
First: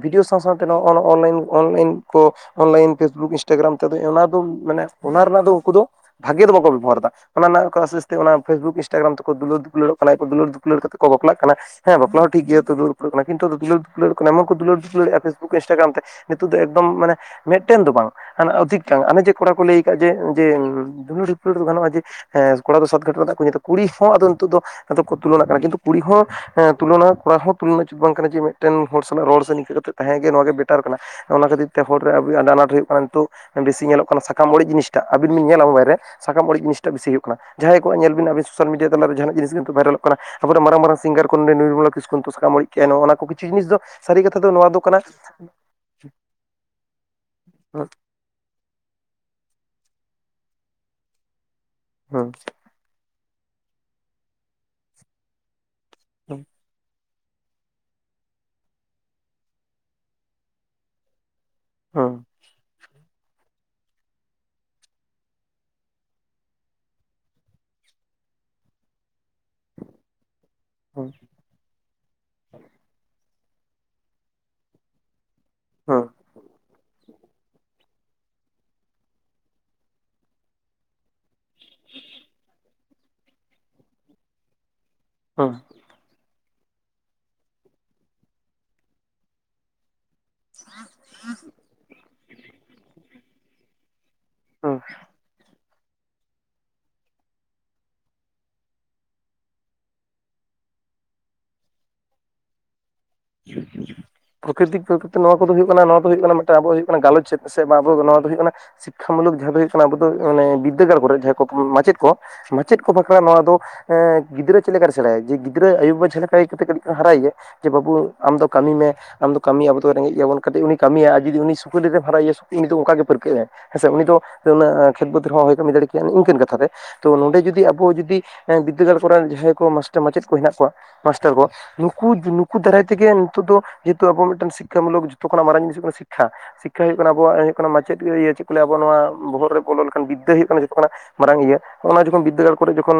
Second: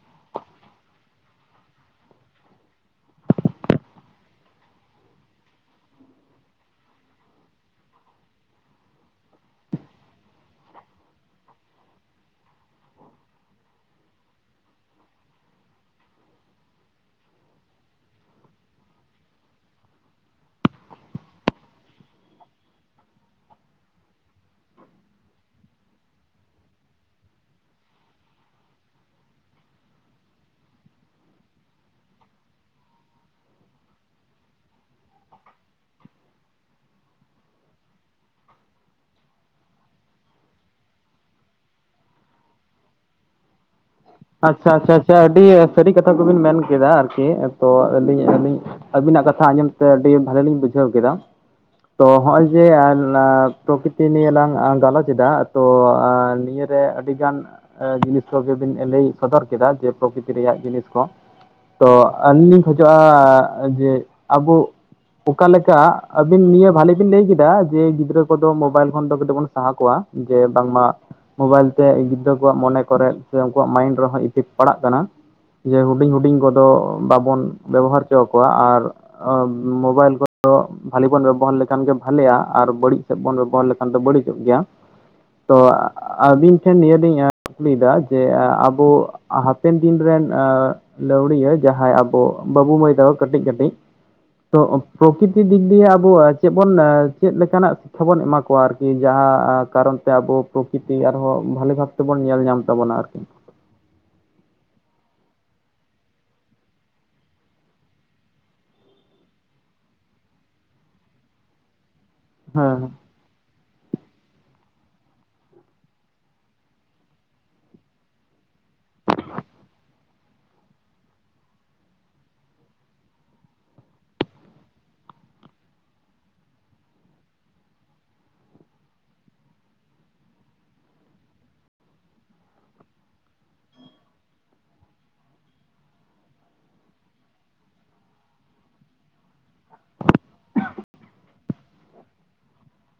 ᱵᱷᱤᱰᱤᱭᱳ ᱥᱟᱶ ᱥᱟᱶᱛᱮ ᱱᱚᱜᱼᱚᱭ ᱚᱱ ᱚᱱᱞᱟᱭᱤᱱ ᱚᱱᱞᱟᱭᱤᱱ ᱠᱚ ᱚᱱᱞᱟᱭᱤᱱ ᱯᱷᱮᱥᱵᱩᱠ ᱤᱱᱥᱴᱟᱜᱨᱟᱢ ᱛᱮᱫᱚ ᱚᱱᱟ ᱫᱚ ᱢᱟᱱᱮ ᱚᱱᱟ ᱨᱮᱱᱟᱜ ᱫᱚ ᱩᱱᱠᱩ ᱫᱚ ᱵᱷᱟᱜᱮ ᱫᱚ ᱵᱟᱠᱚ ᱵᱮᱵᱚᱦᱟᱨᱮᱫᱟ᱾ ᱚᱱᱟ [unintelligible] ᱟᱥᱤᱥᱛᱮ ᱚᱱᱟ ᱯᱷᱮᱥᱵᱩᱠ ᱤᱱᱥᱴᱟᱜᱨᱟᱢ ᱛᱮᱠᱚ ᱫᱩᱞᱟᱹᱲ ᱫᱩᱯᱞᱟᱹᱲᱚᱜ ᱠᱟᱱᱟ ᱫᱩᱞᱟᱹᱲ ᱫᱩᱯᱞᱟᱹᱲ ᱠᱟᱛᱮ ᱠᱚ ᱵᱟᱯᱞᱟᱜ ᱠᱟᱱᱟ᱾ ᱦᱮᱸ ᱵᱟᱯᱞᱟ ᱦᱚᱸ ᱴᱷᱤᱴ ᱜᱮᱭᱟ ᱫᱩᱞᱟᱹᱲ ᱫᱩᱯᱞᱟᱹᱲᱚᱜ ᱠᱟᱱᱟ ᱠᱤᱱᱛᱩ ᱫᱩᱞᱟᱹᱲ ᱫᱩᱯᱞᱟᱹᱲᱚᱜ ᱠᱟᱱᱟ ᱮᱢᱚᱱ ᱠᱚ ᱫᱩᱞᱟᱹᱲ ᱫᱩᱯᱟᱹᱲᱚᱜᱼᱟ ᱯᱷᱮᱥᱵᱩ ᱤᱱᱥᱴᱟᱜᱨᱟᱢ ᱛᱮ ᱱᱤᱛᱚᱜ ᱫᱚ ᱮᱠᱫᱚᱢ ᱢᱟᱱᱮ ᱢᱤᱫᱴᱮᱱ ᱫᱚ ᱵᱟᱝ ᱦᱟᱱᱟ ᱚᱫᱷᱤᱠᱴᱟᱝ ᱚᱱᱮ ᱡᱮ ᱠᱚᱲᱟ ᱠᱚ ᱞᱟᱹᱭ ᱟᱠᱟᱫᱼᱟ ᱡᱮ ᱡᱮ ᱫᱩᱞᱟᱹᱲ ᱦᱤᱯᱟᱹᱲ ᱫᱚ ᱜᱟᱱᱚᱜᱼᱟ ᱡᱮ ᱦᱮᱸ ᱠᱚᱲᱟ ᱫᱚ ᱥᱟᱛ ᱜᱷᱟᱴᱚ ᱢᱮᱱᱟᱜ ᱠᱚᱣᱟ ᱠᱩᱲᱤ ᱦᱚᱸ ᱟᱫᱚ ᱱᱤᱛᱚᱜ ᱫᱚ ᱱᱤᱛ ᱠᱚ ᱛᱩᱞᱚᱱᱟ ᱠᱟᱱᱟ ᱠᱤᱱᱛᱩ ᱠᱩᱲᱤ ᱦᱚᱸ ᱦᱮᱸ ᱛᱩᱞᱚᱱᱟ ᱠᱚᱲᱟ ᱦᱚᱸ ᱛᱩᱞᱚᱱᱟᱪᱤᱛ ᱵᱟᱝ ᱠᱟᱱᱟ ᱡᱮ ᱢᱤᱫᱴᱮᱱ ᱦᱚᱲ ᱥᱟᱞᱟᱜ ᱨᱚᱲ ᱥᱮ ᱱᱤᱝᱠᱟᱹ ᱠᱟᱛᱮᱜ ᱛᱟᱦᱮᱸ ᱜᱮ ᱱᱚᱣᱟᱜᱮ ᱵᱮᱴᱟᱨ ᱠᱟᱱᱟ᱾ ᱚᱱᱟ ᱠᱷᱟᱹᱛᱤᱨ ᱛᱮ ᱯᱷᱚᱨ ᱨᱮ ᱟᱱᱟᱴ ᱦᱩᱭᱩᱜ ᱠᱟᱱᱟ ᱱᱤᱛᱚᱜ ᱵᱮᱥᱤ ᱧᱮᱞᱚᱜ ᱠᱟᱱᱟ ᱥᱟᱠᱟᱢ ᱚᱲᱮᱡ ᱡᱤᱱᱤᱥᱴᱟ ᱟᱹᱵᱤᱱ ᱵᱤᱱ ᱧᱮᱞᱟ ᱢᱳᱵᱟᱭᱤᱞᱨᱮ ᱥᱟᱠᱟᱢ ᱚᱲᱮᱡ ᱡᱤᱱᱤᱥ ᱴᱟ ᱵᱤᱥᱤ ᱦᱩᱭᱩᱜ ᱠᱟᱱᱟ, ᱡᱟᱦᱟᱸᱭ ᱠᱚᱣᱟᱜ ᱧᱮᱞᱤᱱ ᱟᱵ ᱥᱳᱥᱟᱞ ᱢᱤᱰᱤᱭᱟ ᱛᱟᱞᱮ ᱡᱟᱦᱟᱱᱟᱜ ᱡᱤᱱᱤᱥ ᱠᱤᱱᱛᱩ ᱵᱷᱟᱭᱨᱟᱞᱚᱜ ᱠᱟᱱᱟ᱾ ᱟᱵᱚᱨᱮᱱ ᱢᱟᱨᱟᱝ ᱢᱟᱨᱟᱝ ᱥᱤᱝᱜᱟᱨ ᱠᱚ ᱱᱤᱨᱢᱚᱞᱞᱟ ᱠᱤᱥᱠᱩ ᱥᱟᱠᱟᱢ ᱚᱲᱮᱡ ᱠᱮᱭᱟ ᱚᱱᱟ ᱠᱚ ᱠᱤᱷᱩ ᱡᱤᱱᱤᱥ ᱫᱚ ᱥᱟᱹᱨᱤ ᱠᱟᱛᱷᱟ ᱫᱚ ᱱᱚᱣᱟ ᱟᱪᱪᱷᱟ ᱫᱚ ᱟᱪᱪᱷᱟ ᱠᱟᱱᱟ ᱟᱪᱪᱷᱟ ᱟᱹᱰᱤ ᱥᱟᱹᱨᱤ ᱠᱟᱛᱷᱟ ᱠᱚᱵᱤᱱ ᱢᱮᱱ ᱠᱮᱫᱟ ᱟᱨᱠᱤ ᱦᱩᱸ ᱛᱤᱦᱤᱧ ᱟᱹᱞᱤᱧ ᱟᱹᱵᱤᱱᱟᱜ ᱠᱟᱛᱷᱟ ᱟᱸᱡᱚᱢ ᱛᱮ ᱟᱹᱰᱤ ᱵᱷᱟᱞᱤ ᱞᱤᱧ ᱵᱩᱡᱷᱟᱹᱣ ᱠᱮᱫᱟ᱾ ᱛᱚ ᱦᱩᱸ ᱦᱚᱜ-ᱚᱭ ᱡᱮ ᱯᱨᱚᱠᱨᱤᱛᱤ ᱱᱤᱭᱮ ᱞᱟᱝ ᱜᱟᱞᱚᱪ ᱮᱫᱟ ᱛᱚ ᱦᱩᱸ ᱱᱤᱭᱟᱹᱨᱮ ᱟᱹᱰᱤ ᱜᱟᱱ ᱡᱤᱱᱤᱥ ᱠᱚᱜᱮ ᱞᱟᱹᱭ ᱥᱚᱫᱚᱨ ᱠᱮᱫᱟ ᱡᱮ ᱯᱨᱚᱠᱨᱤᱛᱤ ᱨᱮᱭᱟᱜ ᱡᱤᱱᱤᱥ ᱠᱚ ᱛᱚ ᱟᱹᱞᱤᱧ ᱞᱤᱧ ᱠᱷᱚᱡᱚᱜ-ᱟ ᱡᱮ ᱟᱵᱩ ᱚᱠᱟ ᱞᱮᱠᱟ ᱟᱹᱵᱤᱱ ᱱᱤᱭᱟᱹ ᱵᱷᱟᱞᱤ ᱵᱤᱱ ᱞᱟᱹᱭ ᱠᱮᱫᱟ ᱡᱮ ᱜᱤᱫᱽᱨᱟᱹ ᱠᱚᱫᱚ ᱢᱳᱵᱟᱭᱤᱞ ᱠᱷᱚᱱ ᱫᱚ ᱠᱟᱹᱴᱤᱡ ᱵᱚᱱ ᱥᱟᱦᱟ ᱠᱚᱣᱟ᱾ ᱡᱮ ᱵᱟᱝᱢᱟ ᱦᱩᱸ ᱦᱩᱸ ᱢᱚᱵᱟᱭᱤᱞ ᱛᱮ ᱜᱤᱫᱽᱨᱟᱹ ᱠᱚᱣᱟᱜ ᱢᱚᱱᱮ ᱠᱚᱨᱮ ᱥᱮ ᱩᱱᱠᱩᱣᱟᱜ ᱢᱟᱭᱤᱱᱰ ᱨᱮᱦᱚᱸ ᱤᱯᱷᱮᱠᱴ ᱯᱟᱲᱟᱜ ᱠᱟᱱᱟ ᱡᱮ ᱦᱩᱰᱤᱧ ᱦᱩᱰᱤᱧ ᱠᱚᱫᱚ ᱵᱟᱵᱚᱱ ᱵᱮᱵᱚᱦᱟᱨ ᱚᱪᱚ ᱟᱠᱚᱣᱟ ᱟᱨ ᱢᱳᱵᱟᱭᱤᱞ ᱠᱚ ᱫᱚ ᱵᱷᱟᱞᱤ ᱵᱚᱱ ᱵᱮᱵᱚᱦᱟᱨ ᱞᱮᱠᱷᱟᱱ ᱜᱮ ᱵᱷᱟᱞᱤᱜ-ᱟ ᱟᱨ ᱵᱟᱹᱲᱤᱡ ᱥᱮᱫ ᱵᱚᱱ ᱵᱮᱵᱚᱦᱟᱨ ᱞᱮᱠᱷᱟᱱ ᱫᱚ ᱵᱟᱹᱲᱤᱡᱚᱜ ᱜᱮᱭᱟ᱾ ᱦᱩᱸ ᱛᱚ ᱟᱹᱵᱤᱱ ᱴᱷᱮᱱ ᱱᱤᱭᱟᱹ ᱞᱤᱧ ᱠᱩᱠᱞᱤᱭᱮᱫᱟ, ᱡᱮ ᱟᱵᱩ ᱦᱟᱯᱮᱱ ᱫᱤᱱ ᱨᱮᱱ ᱞᱟᱹᱣᱲᱤᱭᱟᱹ ᱡᱟᱦᱟᱸᱭ ᱟᱵᱩ ᱵᱟᱵᱩ ᱢᱟᱹᱭ ᱛᱟᱠᱚ ᱠᱟᱹᱴᱤᱡ ᱠᱟᱹᱴᱤᱡ ᱛᱚ ᱦᱩᱸ ᱯᱨᱚᱠᱤᱛᱤᱠ ᱫᱤᱠ ᱫᱤᱭᱮ ᱟᱵᱚᱣᱟᱜ ᱪᱮᱫ ᱵᱚᱱ ᱪᱮᱫ ᱞᱮᱠᱟᱱᱟᱜ ᱥᱤᱠᱠᱷᱟ ᱵᱚᱱ ᱮᱢᱟ ᱠᱚᱣᱟ ᱟᱨᱠᱤ ᱡᱟᱦᱟᱸ ᱠᱟᱨᱚᱱᱛᱮ ᱟᱵᱩ ᱯᱨᱚᱠᱤᱛᱤ ᱟᱨᱦᱚᱸ ᱵᱷᱟᱞᱤ ᱵᱷᱟᱵ ᱛᱮᱵᱚᱱ ᱧᱮᱞ ᱧᱟᱢ ᱛᱟᱵᱚᱱᱟ ᱟᱨᱠᱤ [inaudible] ᱯᱨᱚᱠᱤᱛᱤᱠ ᱱᱚᱣᱟ ᱠᱚᱫᱚ ᱦᱩᱭᱩᱜ ᱠᱟᱱᱟ ᱱᱚᱣᱟ ᱫᱚ ᱦᱩᱭᱩᱜ ᱠᱟᱱᱟ ᱢᱤᱫᱴᱟᱝ ᱟᱵᱚᱣᱟᱜ ᱦᱩᱭᱩᱜ ᱠᱟᱱᱟ ᱜᱟᱞᱚᱪ ᱥᱮᱫ ᱥᱮ ᱟᱵᱚ ᱱᱚᱣᱟ ᱫᱚ ᱦᱩᱭᱩᱜ ᱠᱟᱱᱟ ᱵᱟ ᱥᱤᱠᱠᱷᱟ ᱢᱩᱞᱩᱠ ᱡᱟᱦᱟᱸ ᱫᱚ ᱦᱩᱭᱩᱜ ᱠᱟᱱᱟ ᱟᱵᱚ ᱫᱚ ᱢᱟᱱᱮ ᱵᱤᱫᱽᱫᱟᱹᱜᱟᱲ ᱠᱚᱨᱮ ᱡᱟᱦᱟᱸᱭ ᱠᱚ ᱢᱟᱪᱮᱫ ᱠᱚ ᱦᱮᱸ ᱢᱟᱪᱮᱫ ᱦᱮᱸ ᱠᱚ ᱵᱟᱠ ᱠᱷᱨᱟ ᱱᱚᱣᱟ ᱫᱚ ᱜᱤᱫᱽᱨᱟᱹ ᱪᱮᱫ ᱞᱮᱠᱟᱨᱮ ᱥᱮᱬᱟᱭᱟ ᱡᱮ ᱜᱤᱫᱽᱨᱟᱹ ᱟᱭᱩᱵᱟᱵᱟ ᱡᱟᱦᱟᱸᱞᱮᱠᱟ ᱠᱟᱛᱮ ᱠᱟᱹᱴᱤᱡ ᱦᱟᱨᱟᱭᱮᱭᱟ ᱡᱮ ᱵᱟᱹᱵᱩ ᱟᱢ ᱫᱚ ᱠᱟᱹᱢᱤ ᱢᱮ ᱟᱢ ᱫᱚ ᱠᱟᱹᱢᱤ ᱟᱵᱚ ᱫᱚ ᱨᱮᱸᱜᱮᱡ ᱜᱮᱭᱟᱵᱚᱱ ᱠᱟᱴᱤᱡ ᱩᱱᱤᱭ ᱠᱟᱹᱢᱤᱭᱟ ᱟᱨ ᱡᱩᱫᱤ ᱩᱱᱤ ᱥᱩᱠᱤᱞᱮᱢ ᱦᱟᱨᱟᱭᱮᱭᱟ ᱩᱱᱤ ᱫᱚ ᱩᱱᱠᱟᱜᱮ ᱯᱟᱹᱨᱠᱟᱹᱜ ᱟᱭ ᱦᱮᱸᱥᱮ ᱩᱱᱤ ᱫᱚ ᱠᱷᱮᱛ ᱵᱟᱹᱫᱽ ᱨᱮᱦᱚᱸ ᱦᱚᱭ ᱠᱟᱹᱢᱤ ᱫᱟᱲᱮᱠᱭᱟ ᱤᱱᱠᱟᱹᱱ ᱠᱟᱛᱷᱟ ᱛᱮ ᱛᱚ ᱱᱚᱸᱰᱮ ᱡᱩᱫᱤ ᱟᱵᱚ ᱡᱩᱫᱤ ᱵᱤᱫᱽᱫᱟᱹᱜᱟᱲ ᱠᱚᱨᱮᱱ ᱡᱟᱦᱟᱸᱭ ᱠᱚ ᱢᱟᱥᱴᱟᱨ ᱢᱟᱪᱮᱫ ᱠᱚ ᱦᱮᱱᱟᱜ ᱠᱚᱣᱟ ᱢᱟᱥᱴᱟᱨ ᱠᱚ ᱱᱩᱠᱩ ᱱᱩᱠᱩ ᱫᱟᱨᱟᱭ ᱛᱤᱜᱤᱱ ᱱᱤᱛᱚᱜ ᱫᱚ ᱡᱮᱦᱮᱛᱩ ᱟᱵᱚ ᱢᱤᱫᱴᱟᱝ ᱥᱤᱠᱠᱷᱟ ᱢᱩᱞᱚᱠ ᱡᱚᱛᱚ ᱠᱷᱚᱱᱟᱜ ᱢᱟᱨᱟᱝ ᱡᱤᱱᱤᱥ ᱦᱩᱭᱩᱜ ᱠᱟᱱᱟ ᱥᱤᱠᱠᱷᱟ ᱥᱤᱠᱠᱷᱟ ᱦᱩᱭᱩᱜ ᱠᱟᱱᱟ ᱟᱵᱚᱣᱟᱜ ᱦᱩᱭᱩᱜ ᱠᱟᱱᱟ ᱢᱟᱪᱮᱫ ᱜᱤ ᱤᱭᱟ. ᱪᱮᱫ ᱠᱚ ᱞᱟᱹᱭᱟ ᱟᱵᱚ ᱱᱚᱣᱟ ᱵᱚᱦᱚᱜ ᱨᱮ ᱵᱚᱞᱚ ᱞᱮᱠᱟᱱ ᱵᱤᱫᱽᱫᱟᱹ ᱦᱩᱭᱩᱜ ᱠᱟᱱᱟ ᱡᱚᱛᱚ ᱠᱷᱚᱱᱟᱜ ᱢᱟᱨᱟᱝ ᱤᱭᱟᱹ ᱦᱚᱜ ᱚᱱᱟ ᱡᱚᱠᱷᱚᱱ ᱵᱤᱫᱽᱫᱟᱹᱜᱟᱲ ᱠᱚᱨᱮ ᱡᱚᱠᱷᱚᱱ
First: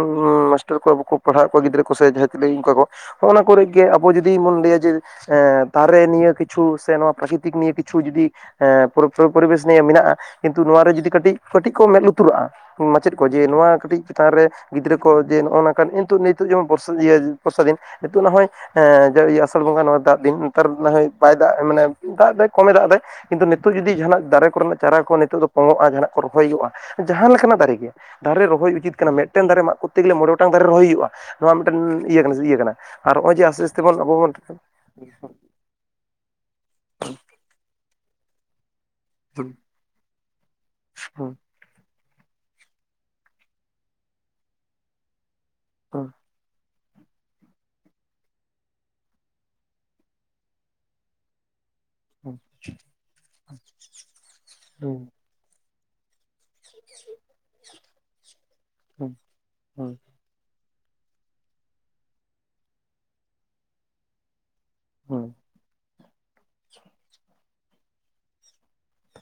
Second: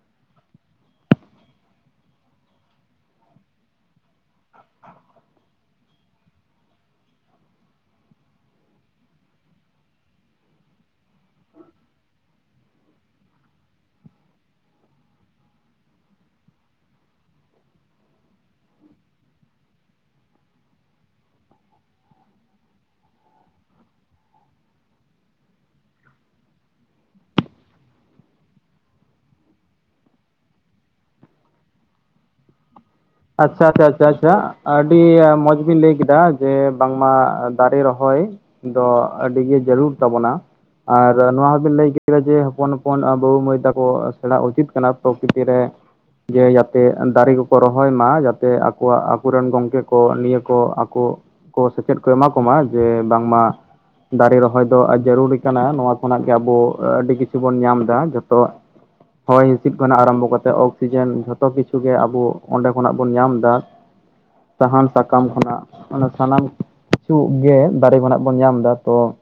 ᱢᱟᱥᱴᱟᱨ ᱠᱚ ᱟᱵᱚ ᱠᱚ ᱯᱟᱲᱦᱟᱣ ᱮᱫ ᱠᱚᱣᱟ ᱜᱤᱫᱽᱨᱟᱹ ᱠᱚ ᱥᱮ ᱡᱟᱦᱟᱸᱭ ᱛᱤᱱᱟᱜ ᱤᱱᱠᱟ ᱠᱚ ᱦᱚᱸᱜᱼ ᱚᱱᱟ ᱠᱚᱨᱮᱜ ᱜᱮ ᱟᱵᱚ ᱡᱩᱫᱤ ᱵᱚᱱ ᱞᱟᱹᱭᱟ᱾ ᱡᱮ ᱮ ᱫᱟᱨᱮ ᱱᱤᱭᱟᱹ ᱠᱤᱪᱷᱩ ᱥᱮ ᱱᱚᱣᱟ ᱯᱨᱟᱠᱤᱛᱤᱠ ᱱᱤᱭᱮ ᱠᱤᱪᱷᱩ ᱡᱩᱫᱤ ᱦᱮ ᱯᱩᱨᱟᱹ ᱯᱚᱨᱤᱵᱮᱥ ᱱᱤᱭᱮ ᱢᱮᱱᱟᱜᱼᱟ ᱠᱤᱱᱛᱩ ᱱᱚᱣᱟ ᱨᱮ ᱡᱩᱫᱤ ᱠᱟᱹᱴᱤᱡ ᱠᱟᱹᱴᱤᱡ ᱠᱚ ᱢᱮᱸᱫ ᱞᱩᱛᱩᱨᱟᱜᱼᱟ᱾ ᱠᱚ ᱢᱟᱪᱮᱫ ᱠᱚ ᱡᱮ ᱱᱚᱣᱟ ᱠᱟᱹᱴᱤᱡ ᱪᱮᱛᱟᱱ ᱨᱮ ᱜᱤᱫᱽᱨᱟᱹ ᱠᱚ ᱡᱮ ᱱᱚᱜᱼᱚ ᱱᱚᱝᱠᱟ ᱱᱤᱛᱚᱜ ᱱᱤᱛᱚᱜ ᱡᱮᱢᱚᱱ ᱵᱚᱨᱥᱟ ᱤᱭᱟᱹ ᱵᱚᱨᱥᱟ ᱫᱤᱱ ᱱᱤᱛᱚᱜ ᱱᱟᱦᱚᱭ ᱮᱸ ᱡᱟᱹ ᱤᱭᱟᱹ ᱟᱥᱟᱲ ᱵᱚᱸᱜᱟ ᱱᱚᱣᱟ ᱫᱟᱜ ᱫᱤᱱ ᱱᱮᱛᱟᱨ ᱱᱟᱦᱚᱭ ᱵᱟᱭ ᱫᱟᱜ ᱢᱟᱱᱮ ᱫᱟᱜ ᱫᱟᱭ ᱠᱚᱢᱮ ᱫᱟᱜ ᱫᱟᱭ ᱠᱤᱱᱛᱩ ᱱᱤᱛᱚᱜ ᱡᱩᱫᱤ ᱡᱟᱦᱟᱱᱟᱜ ᱫᱟᱨᱮ ᱠᱚ ᱨᱮᱱᱟᱜ ᱪᱟᱨᱟ ᱠᱚ ᱱᱤᱛᱚᱜ ᱫᱚ ᱯᱚᱝᱜᱚᱜᱼᱟ ᱡᱟᱦᱟᱱᱟᱜ ᱠᱚ ᱨᱚᱦᱚᱭ ᱦᱩᱭᱩᱜᱼᱟ, ᱡᱟᱦᱟᱸ ᱞᱮᱠᱟᱱᱟᱜ ᱫᱟᱨᱮ ᱜᱮ᱾ ᱫᱟᱨᱮ ᱨᱚᱦᱚᱭ ᱩᱪᱤᱛ ᱠᱟᱱᱟ, ᱢᱤᱫᱴᱮᱱ ᱫᱟᱨᱮ ᱢᱟᱜ ᱠᱚᱨᱛᱮ ᱜᱮᱞᱮ ᱢᱚᱬᱮ ᱜᱚᱴᱟᱝ ᱫᱟᱨᱮ ᱨᱮ ᱨᱚᱦᱚᱭ ᱦᱩᱭᱩᱜᱼᱟ᱾ ᱱᱚᱣᱟ ᱢᱤᱫᱴᱮᱱ ᱤᱭᱟᱹ ᱠᱟᱱᱟ ᱥᱮ ᱤᱭᱟᱹ ᱠᱟᱱᱟ ᱟᱨ ᱦᱚᱜᱼᱚᱭ ᱡᱮ ᱟᱥᱛᱮ ᱟᱪᱪᱷᱟ ᱟᱥᱛᱮ ᱟᱪᱪᱷᱟ ᱵᱚᱱ ᱟᱪᱪᱷᱟ ᱟᱵᱚ ᱵᱚᱱ ᱟᱪᱪᱷᱟ ᱟᱹᱰᱤ ᱢᱚᱸᱡᱽ ᱵᱤᱱ ᱞᱟᱹᱭ ᱠᱮᱫᱟ ᱡᱮ ᱵᱟᱝᱢᱟ ᱫᱟᱨᱮ ᱨᱚᱦᱚᱭ ᱫᱚ ᱟᱹᱰᱤ ᱦᱩᱸ ᱜᱮ ᱡᱟᱹᱨᱩᱲ ᱛᱟᱵᱚᱱᱟ ᱟᱨ ᱱᱚᱣᱟ ᱦᱚᱸ ᱵᱮᱱ ᱞᱟᱹᱭ ᱠᱮᱫ ᱪᱮᱫᱟᱜ ᱡᱮ ᱦᱚᱯᱚᱱ ᱦᱚᱯᱚᱱ ᱢᱟᱹᱭ ᱛᱟᱠᱚ ᱥᱮᱬᱟ ᱩᱪᱤᱛ ᱠᱟᱱᱟ ᱯᱨᱚᱠᱤᱛᱤ ᱨᱮ ᱦᱩᱸ ᱡᱮ ᱡᱟ ᱡᱮ ᱫᱟᱨᱮ ᱠᱚᱠᱚ ᱨᱚᱦᱚᱭ ᱢᱟ ᱡᱟᱛᱮ ᱟᱠᱚᱣᱟᱜ ᱟᱠᱚ ᱨᱮᱱ ᱜᱚᱢᱠᱮ ᱠᱚ ᱱᱤᱭᱟᱹ ᱠᱚ ᱟᱠᱚ ᱠᱚ ᱥᱮᱪᱮᱫ ᱠᱚ ᱮᱢᱟ ᱠᱚᱢᱟ ᱡᱮ ᱵᱟᱝᱢᱟ ᱫᱟᱨᱮ ᱨᱚᱦᱚᱭ ᱫᱚ ᱦᱩᱸ ᱡᱟᱹᱨᱩᱲ ᱠᱟᱱᱟ ᱱᱚᱣᱟ ᱠᱷᱚᱱᱟᱜ ᱜᱮ ᱟᱵᱚ ᱟᱹᱰᱤ ᱠᱤᱪᱷᱩ ᱵᱚᱱ ᱧᱟᱢ ᱫᱟ ᱡᱚᱛᱚᱣᱟᱜ ᱦᱚᱭ ᱦᱤᱸᱥᱤᱫ ᱦᱩᱸ ᱠᱷᱚᱱᱟᱜ ᱟᱨᱟᱢᱵᱷᱚ ᱠᱟᱛᱮᱫ ᱚᱠᱥᱤᱡᱮᱱ ᱡᱷᱚᱛᱚ ᱠᱤᱪᱷᱩ ᱜᱮ ᱟᱵᱚ ᱚᱸᱰᱮ ᱠᱷᱚᱱᱟᱜ ᱵᱚᱱ ᱧᱟᱢ ᱫᱟ ᱥᱟᱦᱟᱱ ᱦᱩᱸ ᱦᱩᱸ ᱦᱩᱸ ᱦᱩᱸ ᱥᱟᱠᱟᱢ ᱠᱷᱚᱱᱟᱜ ᱼᱼ ᱚᱱᱟ ᱥᱟᱱᱟᱢ ᱠᱤᱪᱷᱩ ᱜᱮ ᱫᱟᱨᱮ ᱠᱷᱚᱱᱟᱜ ᱵᱚᱱ ᱧᱟᱢ ᱫᱟ ᱛᱚ ᱼᱼ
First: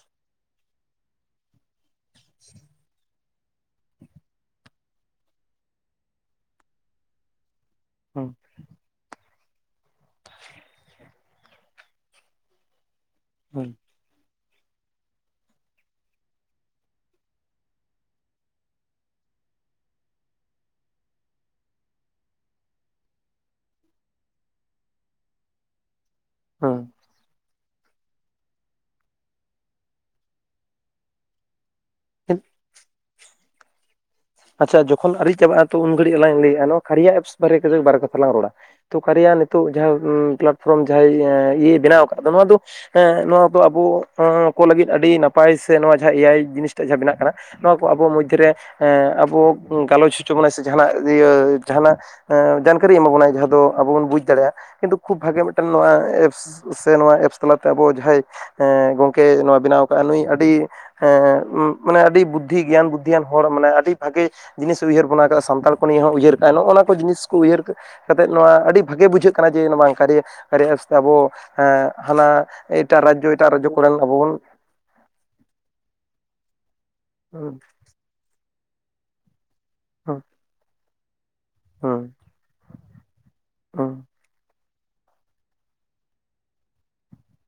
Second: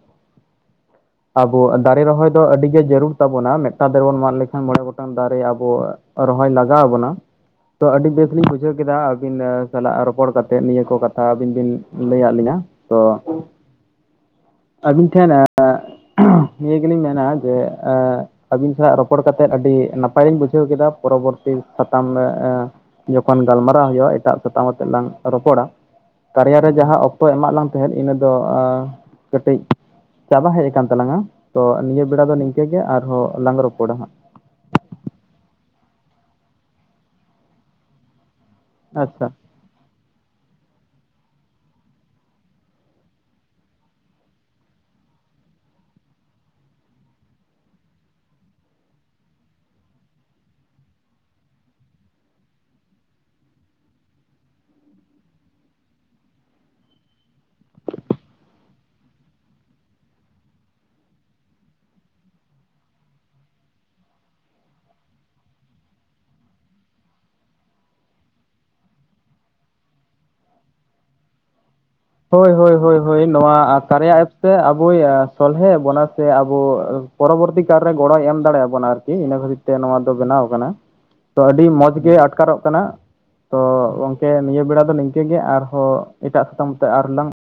ᱟᱵᱚ ᱫᱟᱨᱮ ᱨᱚᱦᱚᱭ ᱫᱚ ᱟᱹᱰᱤ ᱜᱮ ᱡᱟᱹᱨᱩᱲ ᱛᱟᱵᱚᱱᱟ ᱢᱤᱫᱴᱟᱝ ᱫᱟᱨᱮ ᱵᱚᱱ ᱢᱟᱜ ᱞᱮᱠᱷᱟᱱ ᱢᱚᱬᱮ ᱜᱚᱴᱟᱝ ᱫᱟᱨᱮ ᱟᱵᱚ ᱼᱼ ᱨᱚᱦᱚᱭ ᱞᱟᱜᱟᱣ ᱟᱵᱚᱱᱟ ᱛᱚ ᱟᱹᱰᱤ ᱦᱩᱸ ᱵᱮᱥ ᱦᱩᱸ ᱞᱤᱧ ᱵᱩᱡᱷᱟᱹᱣ ᱼᱼ ᱠᱮᱫᱟ᱾ ᱟᱹᱵᱤᱱ ᱥᱟᱞᱟᱜ ᱨᱚᱯᱚᱲ ᱠᱟᱛᱮᱫ ᱱᱤᱭᱟᱹ ᱠᱚ ᱠᱟᱛᱷᱟ ᱟᱹᱵᱤᱱ ᱵᱤᱱ ᱞᱟᱹᱭᱟᱫ ᱞᱤᱧᱟ ᱾ ᱛᱚ ᱦᱩᱸ ᱟᱹᱵᱤᱱ ᱴᱷᱮᱱ [unintelligible] ᱼᱼ [unintelligible] ᱱᱤᱭᱟᱹ ᱜᱮᱞᱤᱧ ᱢᱮᱱᱼᱟ ᱡᱮ ᱮᱼᱼ ᱟᱹᱵᱤᱱ ᱥᱟᱞᱟᱜ ᱨᱚᱯᱚᱲ ᱠᱟᱛᱮᱫ ᱟᱹᱰᱤ ᱱᱟᱯᱟᱭ ᱞᱤᱧ ᱵᱩᱡᱷᱟᱹᱣ ᱠᱮᱫᱟ᱾ ᱯᱚᱨᱚᱵᱚᱨᱛᱤ ᱥᱟᱛᱟᱢ ᱢᱮᱜ ᱮᱸᱼᱼ ᱡᱚᱠᱷᱚᱱ ᱜᱟᱞᱢᱟᱨᱟᱣ ᱦᱩᱭᱩᱜᱼᱟ ᱮᱴᱟᱜ ᱥᱟᱛᱟᱢ ᱟᱛᱮᱫ ᱞᱟᱝ ᱨᱚᱯᱚᱲᱟ᱾ ᱠᱟᱨᱭᱟ ᱨᱮ ᱦᱩᱸ ᱡᱟᱦᱟᱸ ᱚᱠᱛᱚ ᱮᱢᱟᱫ ᱞᱟᱝ ᱼᱼ ᱛᱟᱦᱮᱸᱫ ᱤᱱᱟᱹ ᱫᱚ ᱮᱸ ᱠᱟᱹᱴᱤᱡ ᱪᱟᱵᱟ ᱦᱮᱡ ᱟᱠᱟᱱ ᱛᱟᱞᱟᱝᱼᱟ ᱾ ᱛᱚ ᱱᱤᱭᱟᱹ ᱵᱮᱲᱟ ᱫᱚ ᱱᱤᱝᱠᱟᱹ ᱜᱮ ᱟᱨᱦᱚᱸ ᱞᱟᱝ ᱨᱚᱯᱚᱲᱟ ᱦᱟᱸᱜ ᱾ ᱟᱪᱪᱷᱟ ᱡᱚᱠᱷᱚᱱ ᱟᱹᱣᱨᱤ ᱪᱟᱵᱟᱜᱼᱟ ᱛᱚ ᱩᱱ ᱜᱷᱟᱹᱲᱤᱡ ᱞᱟᱝ ᱞᱟᱹᱭᱮᱫᱼᱟ ᱱᱚᱣᱟ ᱠᱟᱨᱭᱟ ᱮᱯᱥ ᱵᱟᱨᱮ ᱛᱮᱜᱮ ᱵᱟᱨ ᱠᱟᱛᱷᱟ ᱞᱟᱝ ᱨᱚᱲᱟ ᱾ ᱛᱚ ᱟᱪᱪᱷᱟ ᱠᱟᱨᱭᱟ ᱱᱤᱛᱚᱜ ᱡᱟᱦᱟᱸ ᱩᱸ ᱯᱞᱟᱴᱯᱷᱨᱚᱢ ᱡᱟᱦᱟᱸᱭ ᱮᱸ ᱤᱭᱟᱹᱭ ᱵᱮᱱᱟᱣ ᱟᱠᱟᱫ ᱫᱚ ᱱᱚᱣᱟ ᱫᱚ ᱼᱼ ᱦᱮᱸ ᱱᱚᱣᱟ ᱫᱚ ᱟᱵᱚ ᱟᱸ ᱠᱚ ᱞᱟᱹᱜᱤᱫ ᱟᱹᱰᱤ ᱱᱟᱯᱟᱭ ᱥᱮ ᱱᱚᱣᱟ ᱡᱟᱦᱟᱸ ᱮᱭᱟᱭ ᱡᱤᱱᱤᱥ ᱴᱟᱜ ᱡᱟᱦᱟᱸ ᱵᱮᱱᱟᱜ ᱠᱟᱱᱟ ᱼᱼ ᱱᱚᱣᱟ ᱠᱚ ᱟᱵᱚ ᱢᱚᱫᱽᱫᱷᱮ ᱨᱮ ᱮᱸ ᱟᱵᱚ ᱜᱟᱞᱚᱪ ᱦᱚᱪᱚ ᱵᱚᱱᱟᱭ ᱥᱮ ᱡᱟᱦᱟᱱᱟᱜ ᱤᱭᱟᱹ ᱡᱟᱦᱟᱱᱟᱜ ᱼᱼ ᱮᱸ ᱡᱟᱱᱠᱟᱨᱤ ᱮᱢᱟ ᱵᱚᱱᱟᱭ ᱡᱟᱦᱟᱸ ᱫᱚ ᱟᱵᱚ ᱵᱚᱱ ᱵᱩᱡᱽ ᱫᱟᱲᱮᱭᱟᱜᱼᱟ ᱠᱤᱱᱛᱩ ᱠᱷᱩᱵ ᱵᱷᱟᱜᱮ ᱢᱤᱫᱴᱟᱝ ᱱᱚᱣᱟ ᱮᱯᱥ ᱼᱼ ᱥᱮ ᱱᱚᱣᱟ ᱮᱯᱥ ᱛᱟᱞᱟ ᱛᱮ ᱟᱵᱚ ᱡᱟᱦᱟᱸᱭ ᱮᱸ ᱜᱚᱝᱠᱮ ᱱᱚᱣᱟ ᱵᱮᱱᱟᱣ ᱠᱟᱜ ᱟᱭ ᱱᱩᱭ ᱟᱹᱰᱤ ᱼᱼ ᱦᱮᱸ ᱢᱟᱱᱮ ᱟᱹᱰᱤ ᱵᱩᱫᱽᱫᱷᱤ ᱜᱮᱭᱟᱱ ᱵᱩᱫᱽᱫᱤᱭᱟᱱ ᱦᱚᱲ ᱢᱟᱱᱮ ᱟᱹᱰᱤ ᱼᱼ ᱵᱷᱟᱜᱮ ᱡᱤᱱᱤᱥ ᱩᱭᱦᱟᱹᱨ ᱵᱚᱱᱟ ᱟᱠᱟᱫᱼᱟ ᱥᱟᱱᱛᱟᱲ ᱠᱚ ᱱᱤᱭᱮ ᱦᱚᱸ ᱩᱭᱦᱟᱹᱨ ᱠᱟᱜᱼᱟᱭ ᱱᱚᱜᱼᱚ ᱱᱚᱣᱟ ᱠᱚ ᱡᱤᱱᱤᱥ ᱠᱚ ᱩᱭᱦᱟᱹᱨ ᱼᱼ ᱠᱟᱛᱮᱫ ᱱᱚᱣᱟ ᱟᱹᱰᱤ ᱵᱷᱟᱜᱮ ᱵᱩᱡᱷᱟᱹᱜ ᱠᱟᱱᱟ ᱡᱮ ᱱᱚᱣᱟ ᱠᱟᱨᱮ ᱠᱟᱨᱭᱟ ᱮᱯᱥ ᱼᱼ ᱟᱵᱚ ᱦᱮᱸ ᱦᱟᱱᱟ ᱦᱳᱭ ᱮᱴᱟᱜ ᱨᱟᱡᱽᱡᱚ ᱮᱴᱟᱜ ᱨᱟᱡᱽᱡᱚ ᱠᱚ ᱨᱮᱱ ᱟᱵᱚ ᱵᱚᱱ ᱼᱼ ᱟᱵᱚᱭᱟ ᱾ ᱥᱚᱞᱦᱮ ᱟᱵᱚᱱᱟ ᱥᱮ ᱟᱵᱚ ᱦᱩᱸ ᱯᱚᱨᱚᱵᱚᱨᱛᱤ ᱠᱟᱞ ᱨᱮ ᱜᱚᱲᱚᱭ ᱮᱢ ᱫᱟᱲᱮ ᱟᱵᱚᱱᱟ ᱟᱨᱠᱤ ᱤᱱᱟᱹ ᱠᱷᱟᱹᱛᱤᱨ ᱼᱼ ᱛᱮ ᱱᱚᱣᱟ ᱫᱚ ᱦᱩᱸ ᱵᱮᱱᱟᱣ ᱟᱠᱟᱱᱟ ᱛᱚ ᱟᱹᱰᱤ ᱢᱚᱡᱽ ᱦᱩᱸ ᱜᱮ ᱟᱴᱠᱟᱨᱚᱜ ᱠᱟᱱᱟ᱾ ᱛᱚ ᱦᱩᱸ ᱜᱚᱝᱠᱮ ᱱᱤᱭᱟᱹ ᱵᱮᱲᱟ ᱫᱚ ᱱᱤᱝᱠᱟᱹ ᱜᱮ ᱟᱨᱦᱚᱸ ᱮᱴᱟᱜ ᱥᱟᱛᱟᱢ ᱛᱮ ᱟᱨ ᱞᱟᱝ ᱼᱼ